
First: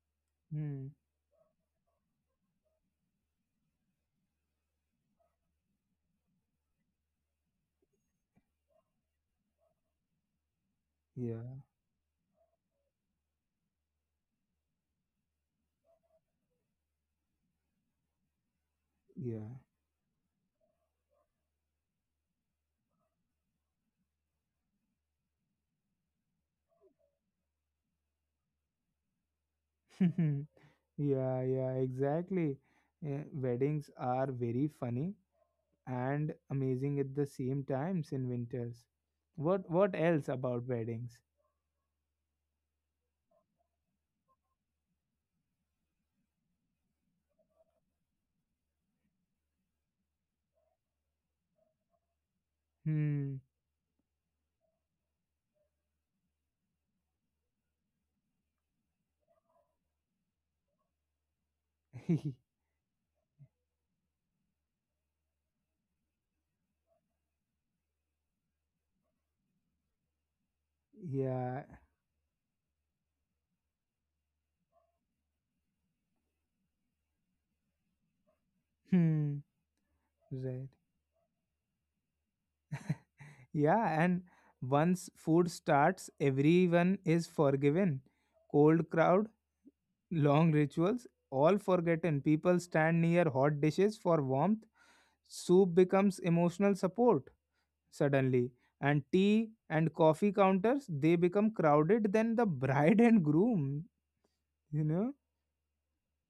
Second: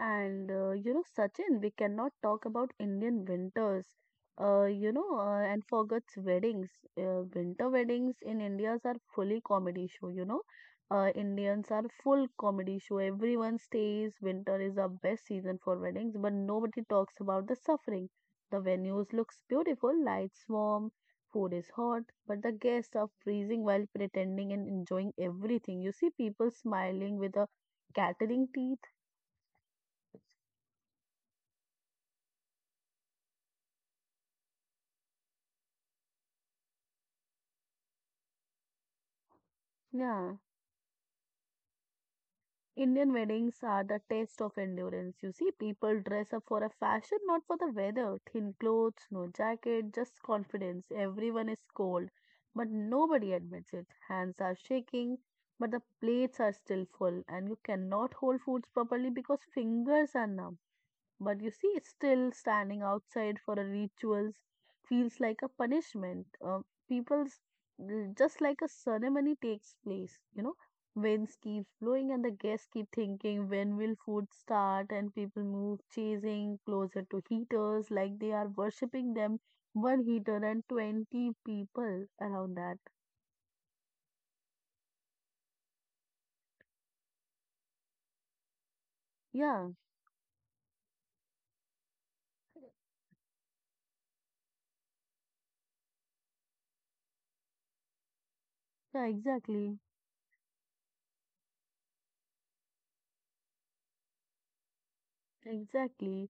Speaker 2: And
Speaker 1: Hmm.
Speaker 2: you know, Sachin, we cannot talk about Indian winters, you know, and forget weddings. Winter weddings in India's are fully comedy show, you know.
Speaker 1: Yeah.
Speaker 2: Indians are full comedy show. Everyone stays. Winter is the best season for weddings, but nobody talks about the suffering. The venues looks
Speaker 1: Yeah.
Speaker 2: beautiful, lights warm, food is hot, but the guests are freezing while pretending and enjoying everything. You see people smiling with a catering teeth?
Speaker 1: Yeah. Yeah. Exactly. Yeah, weddings are very funny and amazing at the same times in winters. What else
Speaker 2: Yeah.
Speaker 1: about weddings?
Speaker 2: Indian weddings are the test of endurance. You see, people dress up for a fashion, not for the weather. Thin clothes, no jacket, just confidence. Everyone is cold, but nobody
Speaker 1: Hmm.
Speaker 2: admits it. Hands are shaking, but the plates are still full, and you cannot hold foods properly because fingers are numb. But you see, still standing outside for a rituals feels like a punishment. People's just like a ceremony takes place, you know. Winds
Speaker 1: Yeah.
Speaker 2: keeps blowing and the guests keep thinking when will food start, and people move chasing closer to heaters like they are worshipping them.
Speaker 1: Hmm.
Speaker 2: One heater and
Speaker 1: Right.
Speaker 2: 20 people around that.
Speaker 1: Yeah, and once food starts, everyone is forgiven. Cold crowd,
Speaker 2: Yeah,
Speaker 1: long rituals, all forgotten. People stand near hot dishes for warmth. Soup becomes emotional support suddenly. And
Speaker 2: yeah,
Speaker 1: tea
Speaker 2: exactly.
Speaker 1: and coffee counters, they become crowded than the bride and groom, you know?
Speaker 2: Exactly.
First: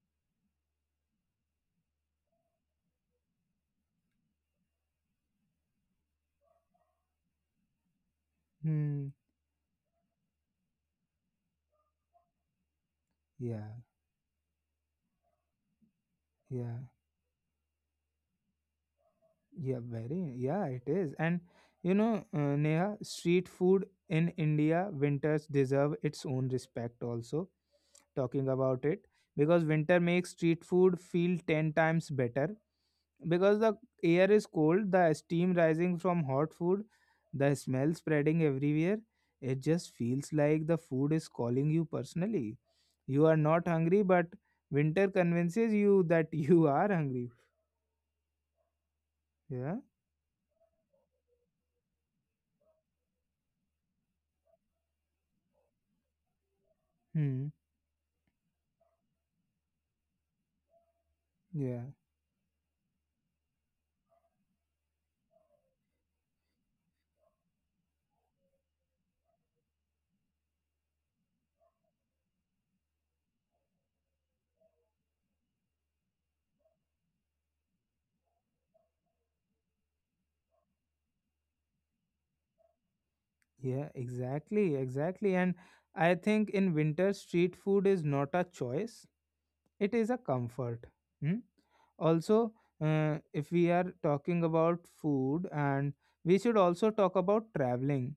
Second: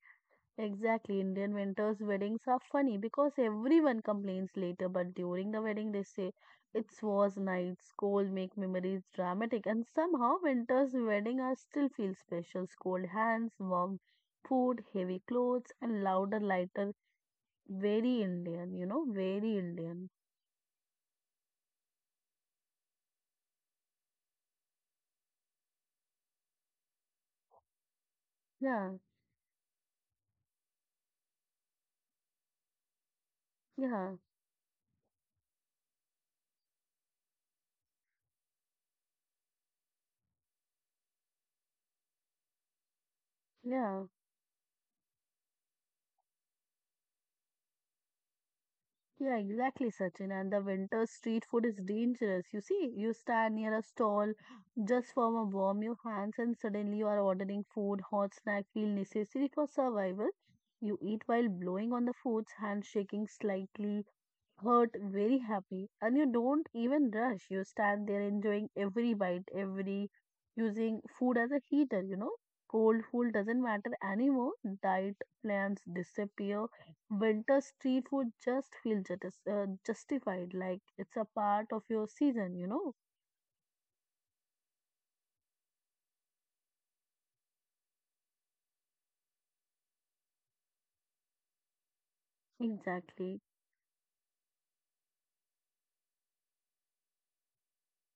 Speaker 2: Exactly, Indian winters weddings are funny because everyone complains later, but during the wedding they say it was nights, cold make memories
Speaker 1: Hmm.
Speaker 2: dramatic, and somehow winter's wedding are still feel special. Cold hands,
Speaker 1: Yeah.
Speaker 2: warm food, heavy clothes, and louder,
Speaker 1: Yeah.
Speaker 2: lighter. Very Indian, you know, very
Speaker 1: Yeah.
Speaker 2: Indian.
Speaker 1: Very. Yeah. It is. And Neha, street food in India winters deserve its own respect. Also, talking about
Speaker 2: Yeah,
Speaker 1: it because winter makes street food feel 10 times better because the
Speaker 2: yeah,
Speaker 1: air is cold, the steam rising from hot food, the smell spreading everywhere. It just feels like the food is calling you personally. You are not hungry,
Speaker 2: yeah.
Speaker 1: but winter convinces you that you are hungry.
Speaker 2: Yeah,
Speaker 1: Yeah.
Speaker 2: exactly, Sachin. And the winter street food is dangerous. You see, you stand near a stall, just form a warm your hands, and suddenly you are
Speaker 1: Hmm.
Speaker 2: ordering food, hot snack feel necessary for survival. You eat while
Speaker 1: Yeah.
Speaker 2: blowing on the foods, hands shaking slightly, hurt, very happy, and you don't even rush. You stand there enjoying every bite, every using food as a heater, you know. Cold food doesn't matter anymore. Diet plans disappear. Winter street food just feels just, justified, like it's a part of your season, you know.
Speaker 1: Yeah. Exactly. Exactly. And I think in winter, street food is not a choice. It is a comfort. Hmm. Also,
Speaker 2: Exactly.
Speaker 1: if we are talking about food and we should also talk about traveling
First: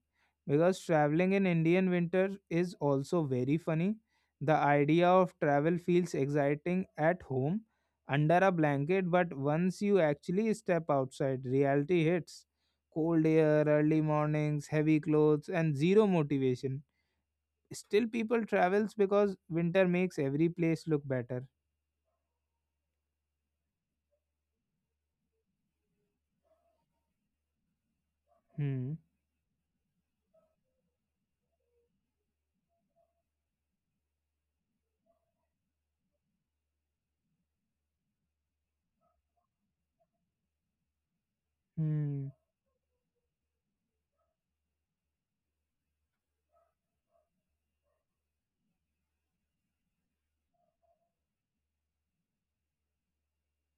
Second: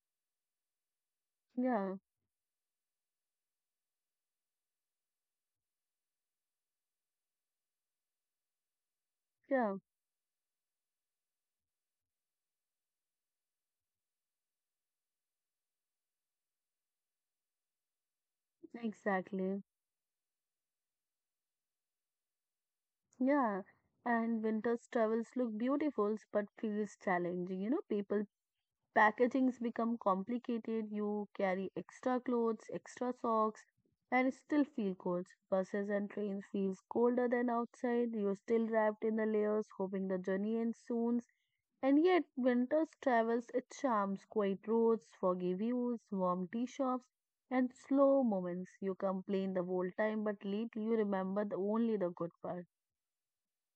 Speaker 1: because traveling in Indian
Speaker 2: Yeah,
Speaker 1: winter is also very funny. The idea of travel feels exciting at home under a blanket, but
Speaker 2: yeah,
Speaker 1: once you actually step outside, reality hits. Cold air, early mornings, heavy clothes, and zero motivation. Still, people travels because
Speaker 2: exactly.
Speaker 1: winter makes every place look better.
Speaker 2: Yeah. And winter's travels look beautiful but feels challenging. You know, people
Speaker 1: Hmm.
Speaker 2: packagings become complicated. You carry extra clothes, extra socks, and still feel cold. Buses and trains feels colder than outside. You're still wrapped in the layers hoping the journey ends soon, and yet
Speaker 1: Hmm.
Speaker 2: winter's travels its charms, quiet roads, foggy views, warm tea shops and slow moments. You complain the whole time but lately you remember the only the good part.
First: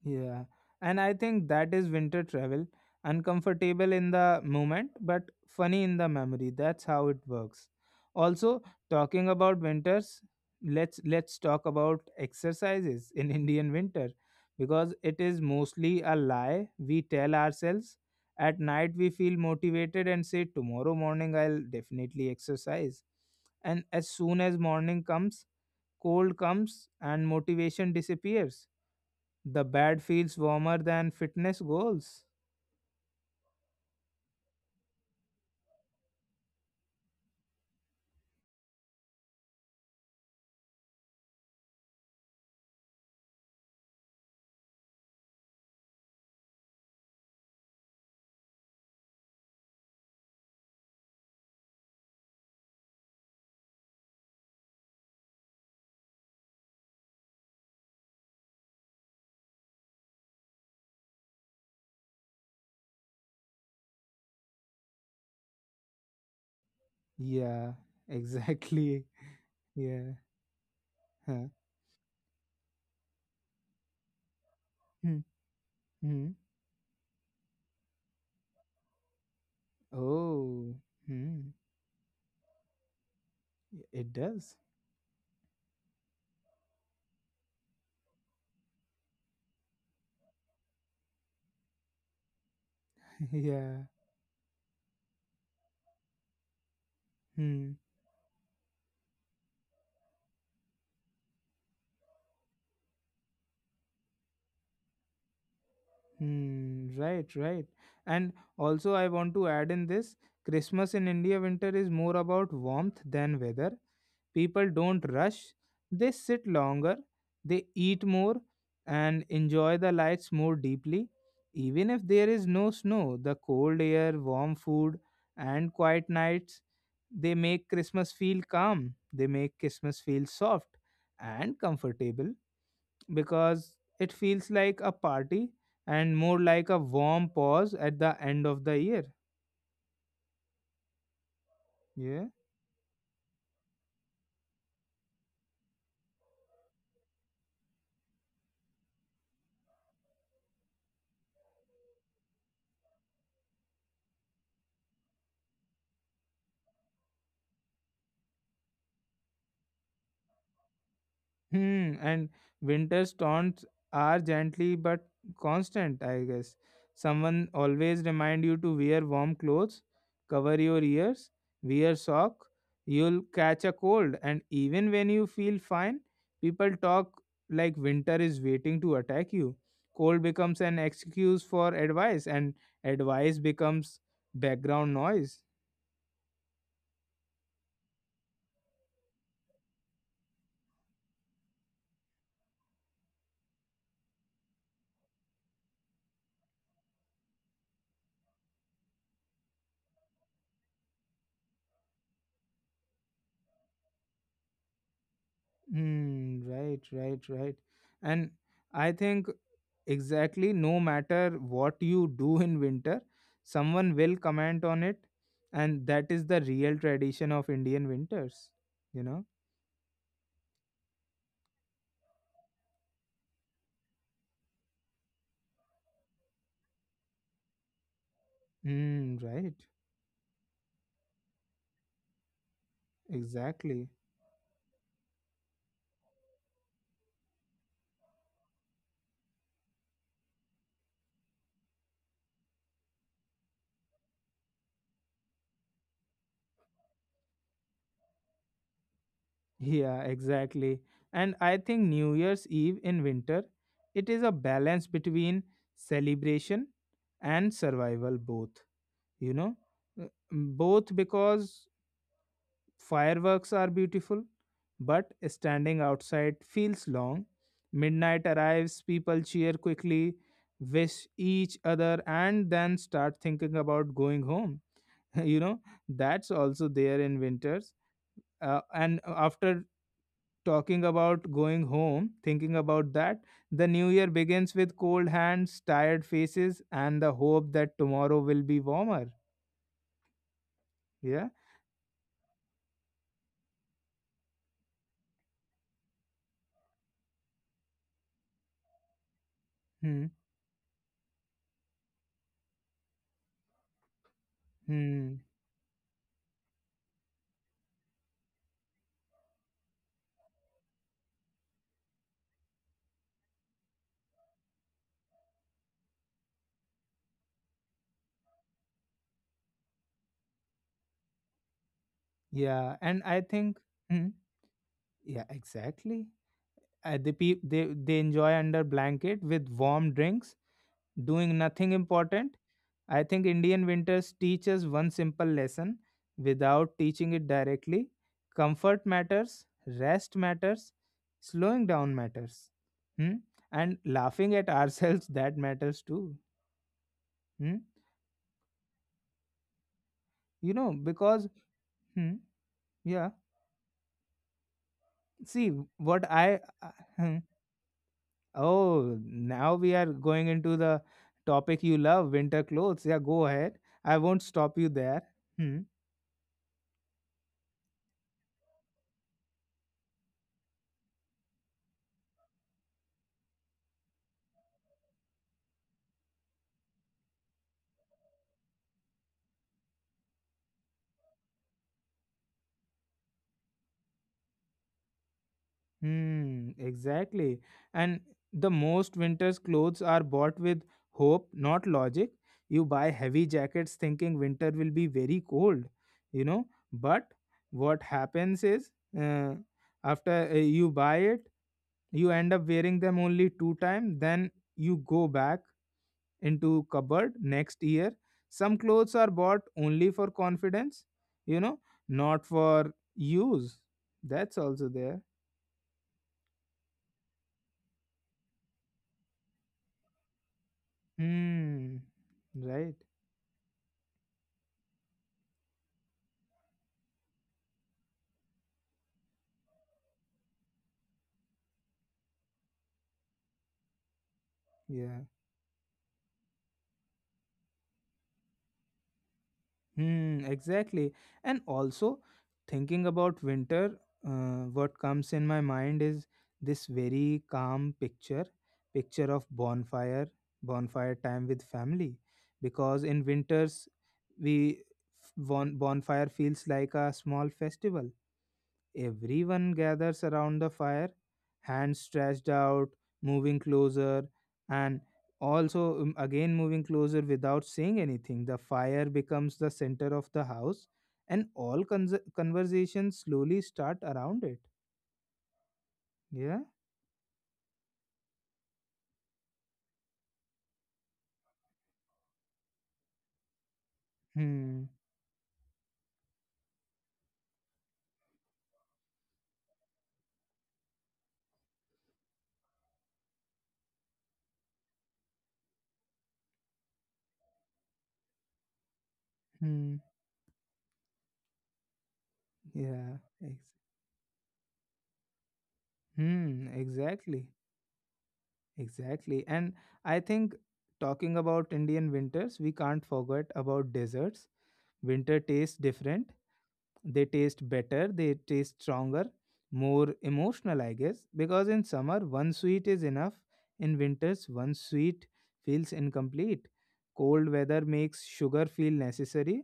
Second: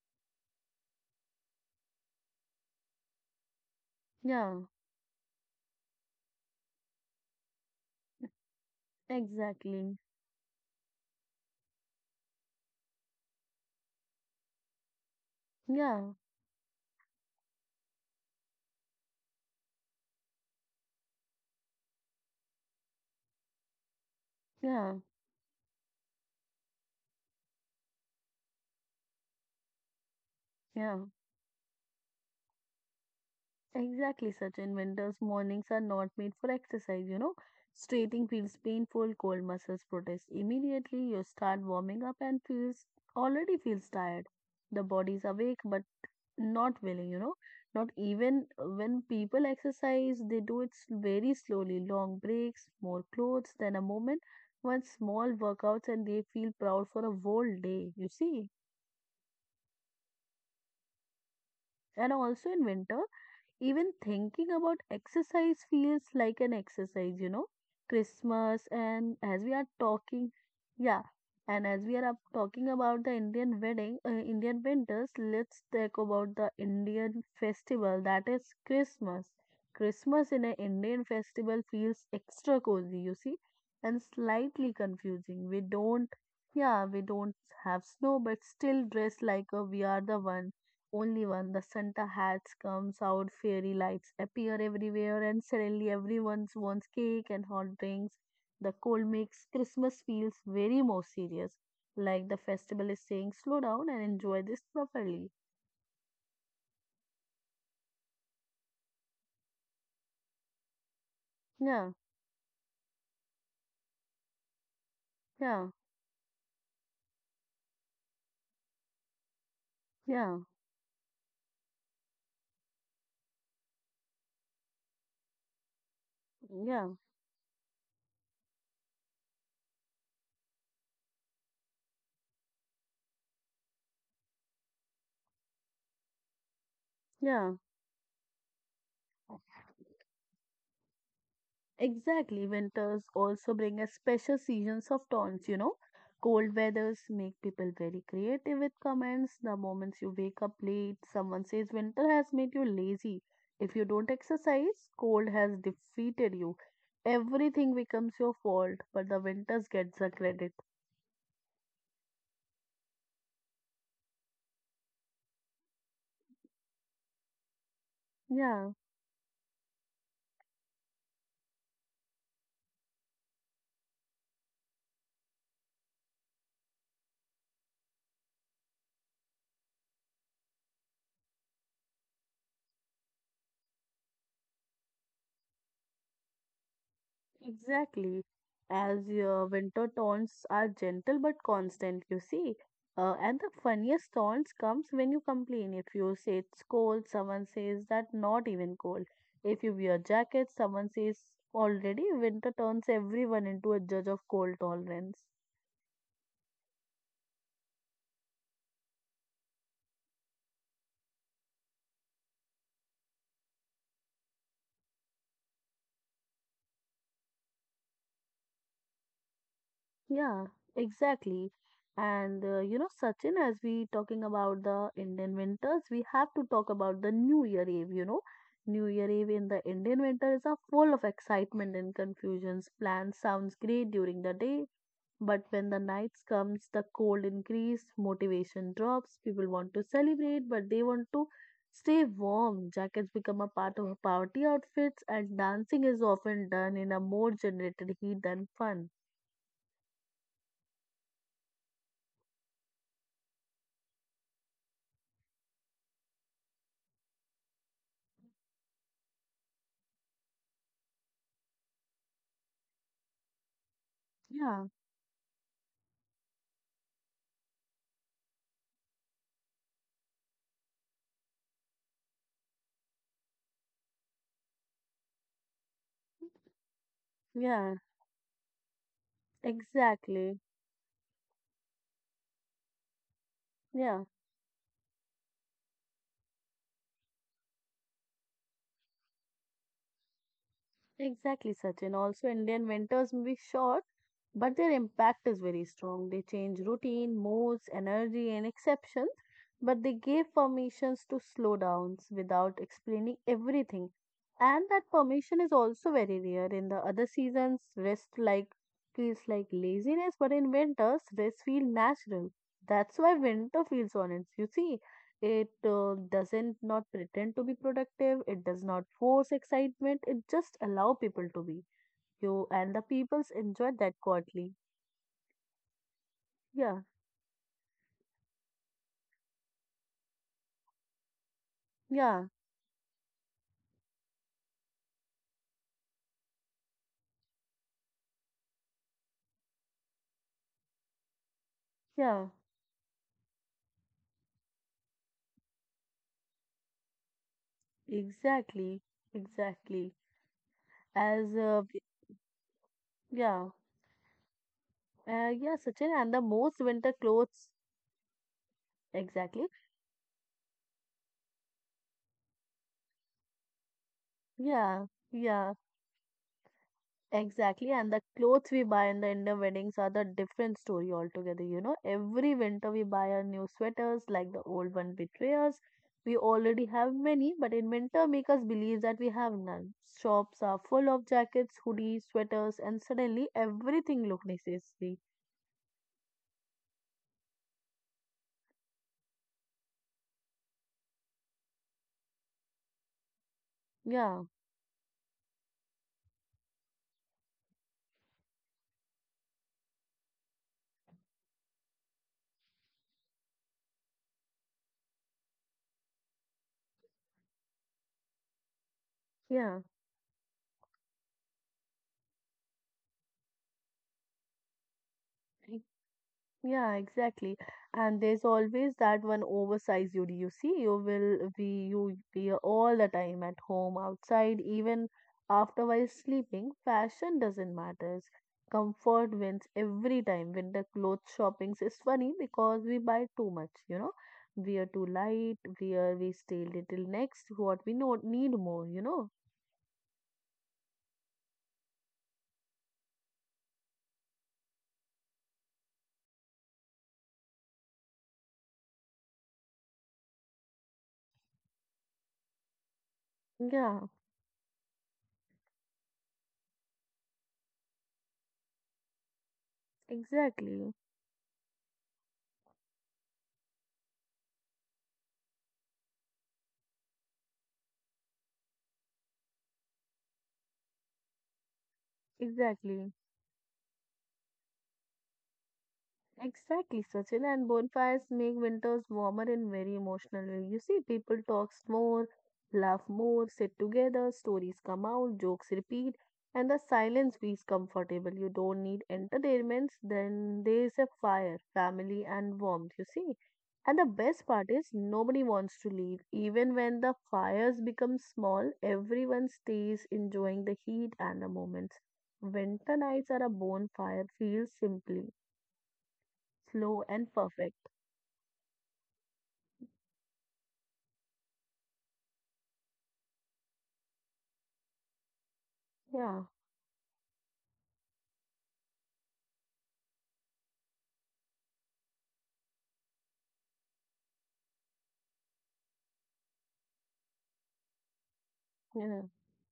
Speaker 1: Yeah. And I think that is winter travel. Uncomfortable in the
Speaker 2: Yeah,
Speaker 1: moment, but funny in the memory. That's how it works. Also, talking about
Speaker 2: exactly.
Speaker 1: winters, let's talk about exercises in Indian winter because it is
Speaker 2: yeah
Speaker 1: mostly a lie we tell ourselves. At night we feel motivated and say tomorrow morning I'll definitely exercise. And as soon as
Speaker 2: yeah
Speaker 1: morning comes, cold comes and motivation disappears. The bad feels warmer
Speaker 2: yeah
Speaker 1: than fitness goals.
Speaker 2: Exactly, Sachin. Winter's mornings are not made for exercise, you know. Straightening feels painful, cold muscles protest immediately. You start warming up and feels tired. The body's awake but not willing, you know. Not even when people exercise, they do it very slowly. Long breaks, more clothes, then a moment, one small workouts, and they feel proud for a whole day, you see. And also in winter, even thinking about exercise feels like an exercise, you know.
Speaker 1: Yeah,
Speaker 2: Christmas,
Speaker 1: exactly.
Speaker 2: and as we are
Speaker 1: Yeah.
Speaker 2: talking, yeah,
Speaker 1: Huh.
Speaker 2: and as we are up talking about the Indian wedding, Indian winters,
Speaker 1: Hmm.
Speaker 2: let's talk about
Speaker 1: Hmm.
Speaker 2: the Indian festival that is Christmas. Christmas in an
Speaker 1: Oh.
Speaker 2: Indian
Speaker 1: Hmm.
Speaker 2: festival feels extra cozy, you see, and
Speaker 1: It does.
Speaker 2: slightly confusing. We don't, yeah, we don't have snow, but still dress like a, we are the one only one. The Santa hats comes out, fairy
Speaker 1: Yeah.
Speaker 2: lights appear everywhere, and suddenly everyone wants cake and hot
Speaker 1: Hmm.
Speaker 2: drinks. The cold makes Christmas feels very more serious, like the festival is saying, slow down and enjoy this properly.
Speaker 1: Hmm, right, right. And also, I want to add in this: Christmas in India winter
Speaker 2: Yeah,
Speaker 1: is more about warmth than weather. People don't rush,
Speaker 2: yeah,
Speaker 1: they sit longer, they eat more, and enjoy the lights
Speaker 2: yeah,
Speaker 1: more deeply. Even if there is no snow, the cold air, warm food, and quiet nights,
Speaker 2: yeah,
Speaker 1: they make Christmas feel calm, they make Christmas feel soft and comfortable because it feels like a party and more like a warm
Speaker 2: yeah.
Speaker 1: pause at the end of the year. Yeah.
Speaker 2: Exactly, winters also bring a special seasons of tones, you know. Cold weathers make people very creative with comments. The moments you wake up late, someone says winter has made you lazy. If you don't exercise, cold has defeated you. Everything becomes your fault, but the winters gets the credit.
Speaker 1: Hmm, and winter storms are gently but constant, I guess. Someone always remind you
Speaker 2: Yeah.
Speaker 1: to wear warm clothes, cover your ears, wear sock. You'll catch a cold, and even when you feel fine, people talk like winter is waiting to attack you. Cold becomes an excuse for advice, and advice becomes background noise.
Speaker 2: Exactly. As your winter tones are gentle but constant, you see. And the funniest taunts comes when you complain. If you say it's cold, someone says that not even cold. If you wear jackets, someone says already winter turns everyone into a judge of cold tolerance.
Speaker 1: Hmm, right, right, right. And I think exactly no matter what you do in winter, someone will comment on it. And that is the real tradition of Indian winters, you know?
Speaker 2: Yeah, exactly. And you know, Sachin, as we talking about the Indian winters, we have to talk about the New Year Eve, you know. New Year
Speaker 1: Hmm,
Speaker 2: Eve in the
Speaker 1: right.
Speaker 2: Indian winter is a full of excitement and confusions. Plans sounds great
Speaker 1: Exactly.
Speaker 2: during the day, but when the nights comes, the cold increase, motivation drops. People want to celebrate, but they want to stay warm. Jackets become a part of party outfits, and dancing is often done in a more generated heat than fun.
Speaker 1: Yeah, exactly. And I think New Year's Eve in winter, it is a balance between celebration and survival, both, you know? Uh, Both because fireworks are beautiful,
Speaker 2: Yeah.
Speaker 1: but standing outside feels long. Midnight arrives, people cheer quickly, wish each other, and then start thinking about going home. You know, that's also there in
Speaker 2: Yeah,
Speaker 1: winters. And after
Speaker 2: exactly.
Speaker 1: talking about going home, thinking about that, the new
Speaker 2: Yeah,
Speaker 1: year begins with cold hands, tired faces, and the hope that tomorrow will be warmer. Yeah.
Speaker 2: exactly, Sachin. Also, Indian winters may be short but their impact is very strong. They change routine, moods, energy, and exceptions, but they
Speaker 1: Hmm.
Speaker 2: gave permissions to slow downs without explaining everything. And that
Speaker 1: Hmm.
Speaker 2: permission is also very rare. In the other seasons, rest like feels like laziness, but in winters, rest feels natural. That's why winter feels honest. You see, it doesn't not pretend to be productive. It does not force excitement. It just allow people to be you, and
Speaker 1: Yeah.
Speaker 2: the
Speaker 1: And I
Speaker 2: peoples
Speaker 1: think.
Speaker 2: enjoy that
Speaker 1: Hmm,
Speaker 2: quietly.
Speaker 1: yeah, exactly.
Speaker 2: Yeah,
Speaker 1: They enjoy under blanket with warm drinks, doing nothing
Speaker 2: yeah,
Speaker 1: important. I think Indian winters teach us one simple lesson without teaching it directly. Comfort matters, rest matters, slowing down
Speaker 2: yeah,
Speaker 1: matters. Hmm? And laughing at ourselves that matters too. Hmm?
Speaker 2: exactly, exactly.
Speaker 1: You know,
Speaker 2: As
Speaker 1: because
Speaker 2: uh, b-
Speaker 1: hmm, yeah,
Speaker 2: yeah, yeah,
Speaker 1: see
Speaker 2: Sachin, and
Speaker 1: what
Speaker 2: the
Speaker 1: I
Speaker 2: most winter clothes,
Speaker 1: oh,
Speaker 2: exactly.
Speaker 1: now we are going into the topic you love, winter clothes. Yeah, go ahead. I won't stop you
Speaker 2: Yeah,
Speaker 1: there. Hmm.
Speaker 2: exactly. And the clothes we buy in the Indian weddings are the different story altogether. You know, every winter we buy our new sweaters, like the old one betray us. We already have many, but in winter make us believe that we have none. Shops are full of jackets, hoodies, sweaters, and suddenly everything look necessary.
Speaker 1: Hmm. Exactly. And the most winter's clothes are bought with hope, not logic. You buy heavy jackets
Speaker 2: Yeah.
Speaker 1: thinking winter will be very cold, you know. But what happens is, uh, after you buy it, you end up wearing them only two times. Then you go back into cupboard next year. Some clothes are bought
Speaker 2: Yeah,
Speaker 1: only for confidence you know not for use. That's also there.
Speaker 2: e- yeah, exactly. And there's always that one oversized you. You see, you will be
Speaker 1: Hmm,
Speaker 2: you be all
Speaker 1: right,
Speaker 2: the time at home, outside, even after while sleeping. Fashion doesn't matter. Comfort wins every time. Winter clothes shoppings is funny because we buy too much. You know, we are too
Speaker 1: yeah.
Speaker 2: light. We are we stay little next. What we know need more. You know.
Speaker 1: Hmm, exactly. And also, thinking about winter, what comes in my mind is this very calm picture of bonfire time with family, because in winters
Speaker 2: Yeah,
Speaker 1: we bonfire feels like a small festival. Everyone gathers around the
Speaker 2: exactly,
Speaker 1: fire, hands stretched out, moving closer, and also again moving closer without saying anything. The fire becomes the center of the house, and all
Speaker 2: exactly.
Speaker 1: conversations slowly start around it. Yeah.
Speaker 2: Exactly, Sachin. And bonfires make winters warmer and very emotional. Way. You see, people talks more, laugh more, sit together, stories
Speaker 1: Hmm.
Speaker 2: come out, jokes repeat, and the silence feels comfortable. You don't need entertainments, then there's a fire, family, and warmth, you see. And the best part is nobody wants to leave. Even when the fires become small, everyone stays
Speaker 1: Hmm.
Speaker 2: enjoying the heat and the moments. Winter
Speaker 1: Yeah.
Speaker 2: nights are a
Speaker 1: Ex-
Speaker 2: bonfire, feel simply
Speaker 1: hmm.
Speaker 2: slow and
Speaker 1: Exactly.
Speaker 2: perfect.
Speaker 1: Exactly. And I think talking about Indian winters, we can't forget about deserts. Winter tastes different.
Speaker 2: Yeah,
Speaker 1: They taste better, they taste stronger, more emotional, I guess, because in summer, one sweet is enough. In winters, one sweet feels incomplete. Cold weather makes sugar feel
Speaker 2: yeah,
Speaker 1: necessary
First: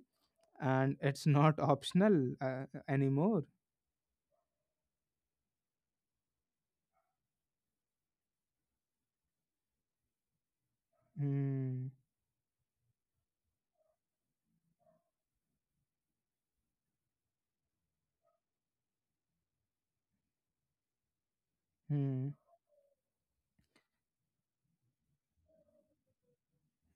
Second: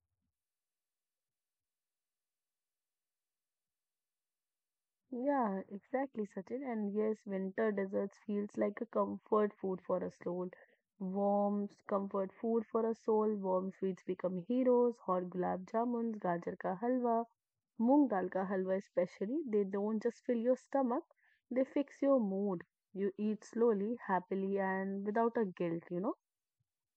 Speaker 1: and it's not optional anymore.
Speaker 2: yeah, exactly, Sachin. And yes, winter desserts feels like a comfort food for a soul. Warm
Speaker 1: Hmm.
Speaker 2: comfort food for a soul. Warm sweets become heroes. Hot gulab jamuns, gajar ka halwa, moong dal ka halwa especially. They don't just fill your stomach; they fix your
Speaker 1: Hmm.
Speaker 2: mood. You eat slowly, happily, and without a guilt. You know?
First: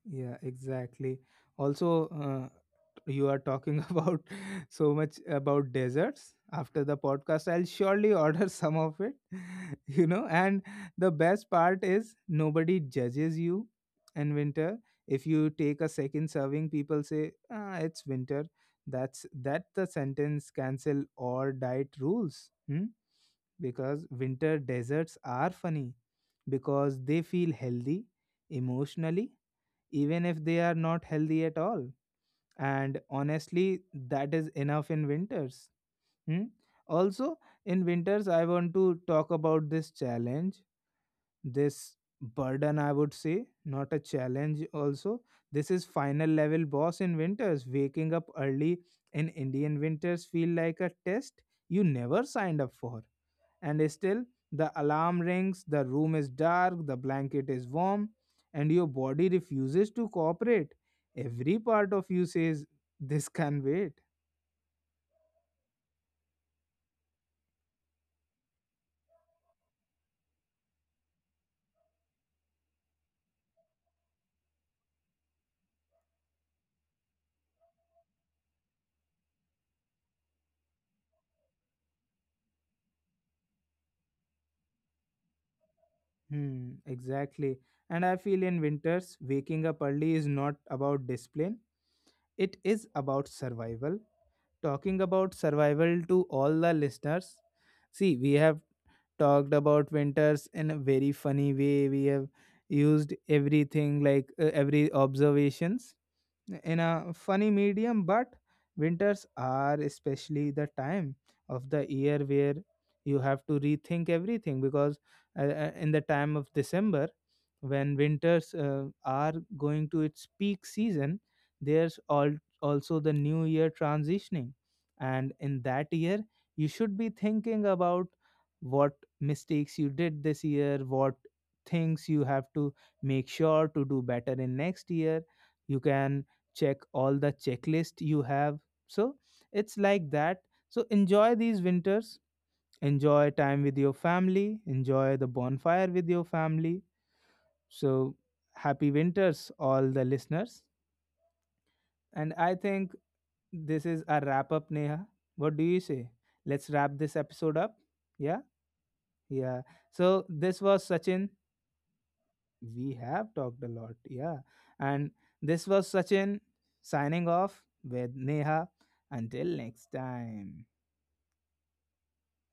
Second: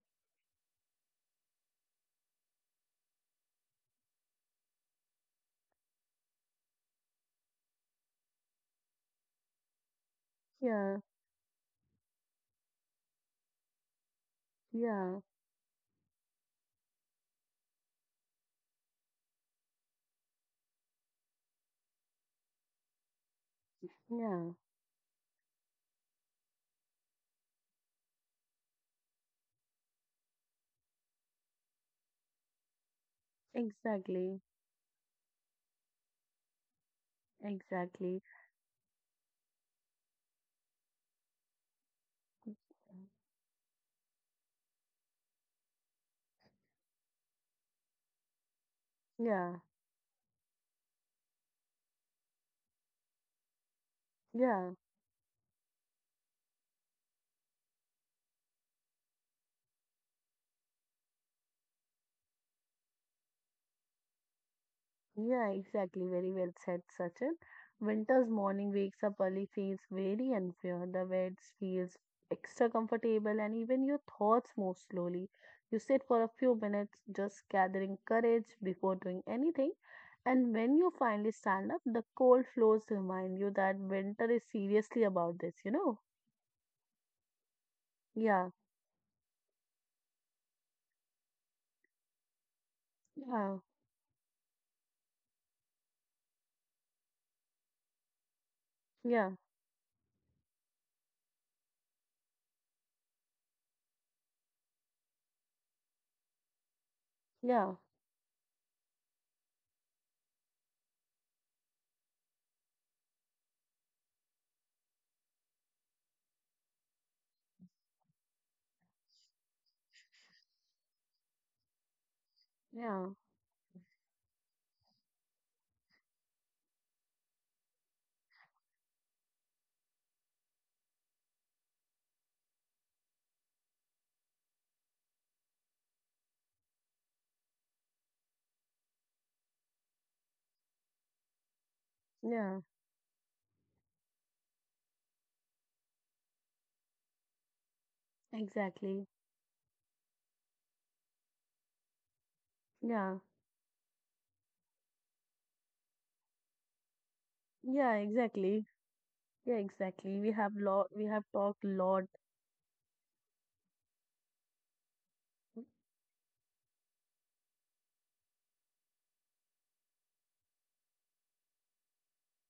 Speaker 1: Yeah, exactly. Also, you are talking about so much about desserts. After the podcast, I'll surely order some of it, you know. And
Speaker 2: Yeah,
Speaker 1: the best part is nobody judges you in winter.
Speaker 2: yeah,
Speaker 1: If you take a second serving, people say, ah, it's winter. That's that the sentence cancel all diet rules. Hmm? Because
Speaker 2: yeah.
Speaker 1: winter desserts are funny because they feel healthy emotionally even if they are not healthy at all. And honestly, that
Speaker 2: Exactly,
Speaker 1: is enough in winters. Hmm? Also, in
Speaker 2: exactly.
Speaker 1: winters, I want to talk about this challenge, this burden, I would say, not a challenge, also. This is final level boss in winters. Waking up early in
Speaker 2: Yeah,
Speaker 1: Indian winters feel like a test you never signed up for and still,
Speaker 2: yeah.
Speaker 1: the alarm rings, the room is dark, the blanket is warm, and your body refuses to cooperate. Every part of you says, this can wait.
Speaker 2: Yeah, exactly. Very well said, Sachin. Winter's morning wakes up early feels very unfair. The bed feels extra comfortable, and even your thoughts move slowly. You sit for a few minutes, just gathering courage before doing anything. And when you finally stand up, the cold floors remind you that winter is seriously about this, you know?
Speaker 1: Hmm, exactly. And I feel
Speaker 2: Yeah,
Speaker 1: in winters, waking up early is not about discipline, it is about
Speaker 2: yeah,
Speaker 1: survival. Talking about survival to all the listeners, see, we have
Speaker 2: yeah,
Speaker 1: talked about winters in a very funny way. We have used everything like every observations in a funny
Speaker 2: yeah,
Speaker 1: medium, but winters are especially the time of the year where you have to rethink everything because in the time of December, when winters are going to its peak season, there's all also
Speaker 2: yeah,
Speaker 1: the new year transitioning. And in that year you should be thinking about what mistakes you did this year, what things you have to make sure to do better in next year. You can check all the checklist you have. So it's like that. So enjoy these winters,
Speaker 2: yeah,
Speaker 1: enjoy time with your family, enjoy the bonfire with your family. So happy
Speaker 2: exactly.
Speaker 1: winters all the listeners. And I think
Speaker 2: Yeah,
Speaker 1: this is a wrap up, Neha. What do you say? Let's wrap this episode up.
Speaker 2: yeah,
Speaker 1: Yeah.
Speaker 2: exactly. Yeah,
Speaker 1: Yeah.
Speaker 2: exactly.
Speaker 1: So this was
Speaker 2: We have
Speaker 1: Sachin.
Speaker 2: talked a lot,
Speaker 1: We have talked a lot, yeah. And this was Sachin signing off with Neha. Until next time.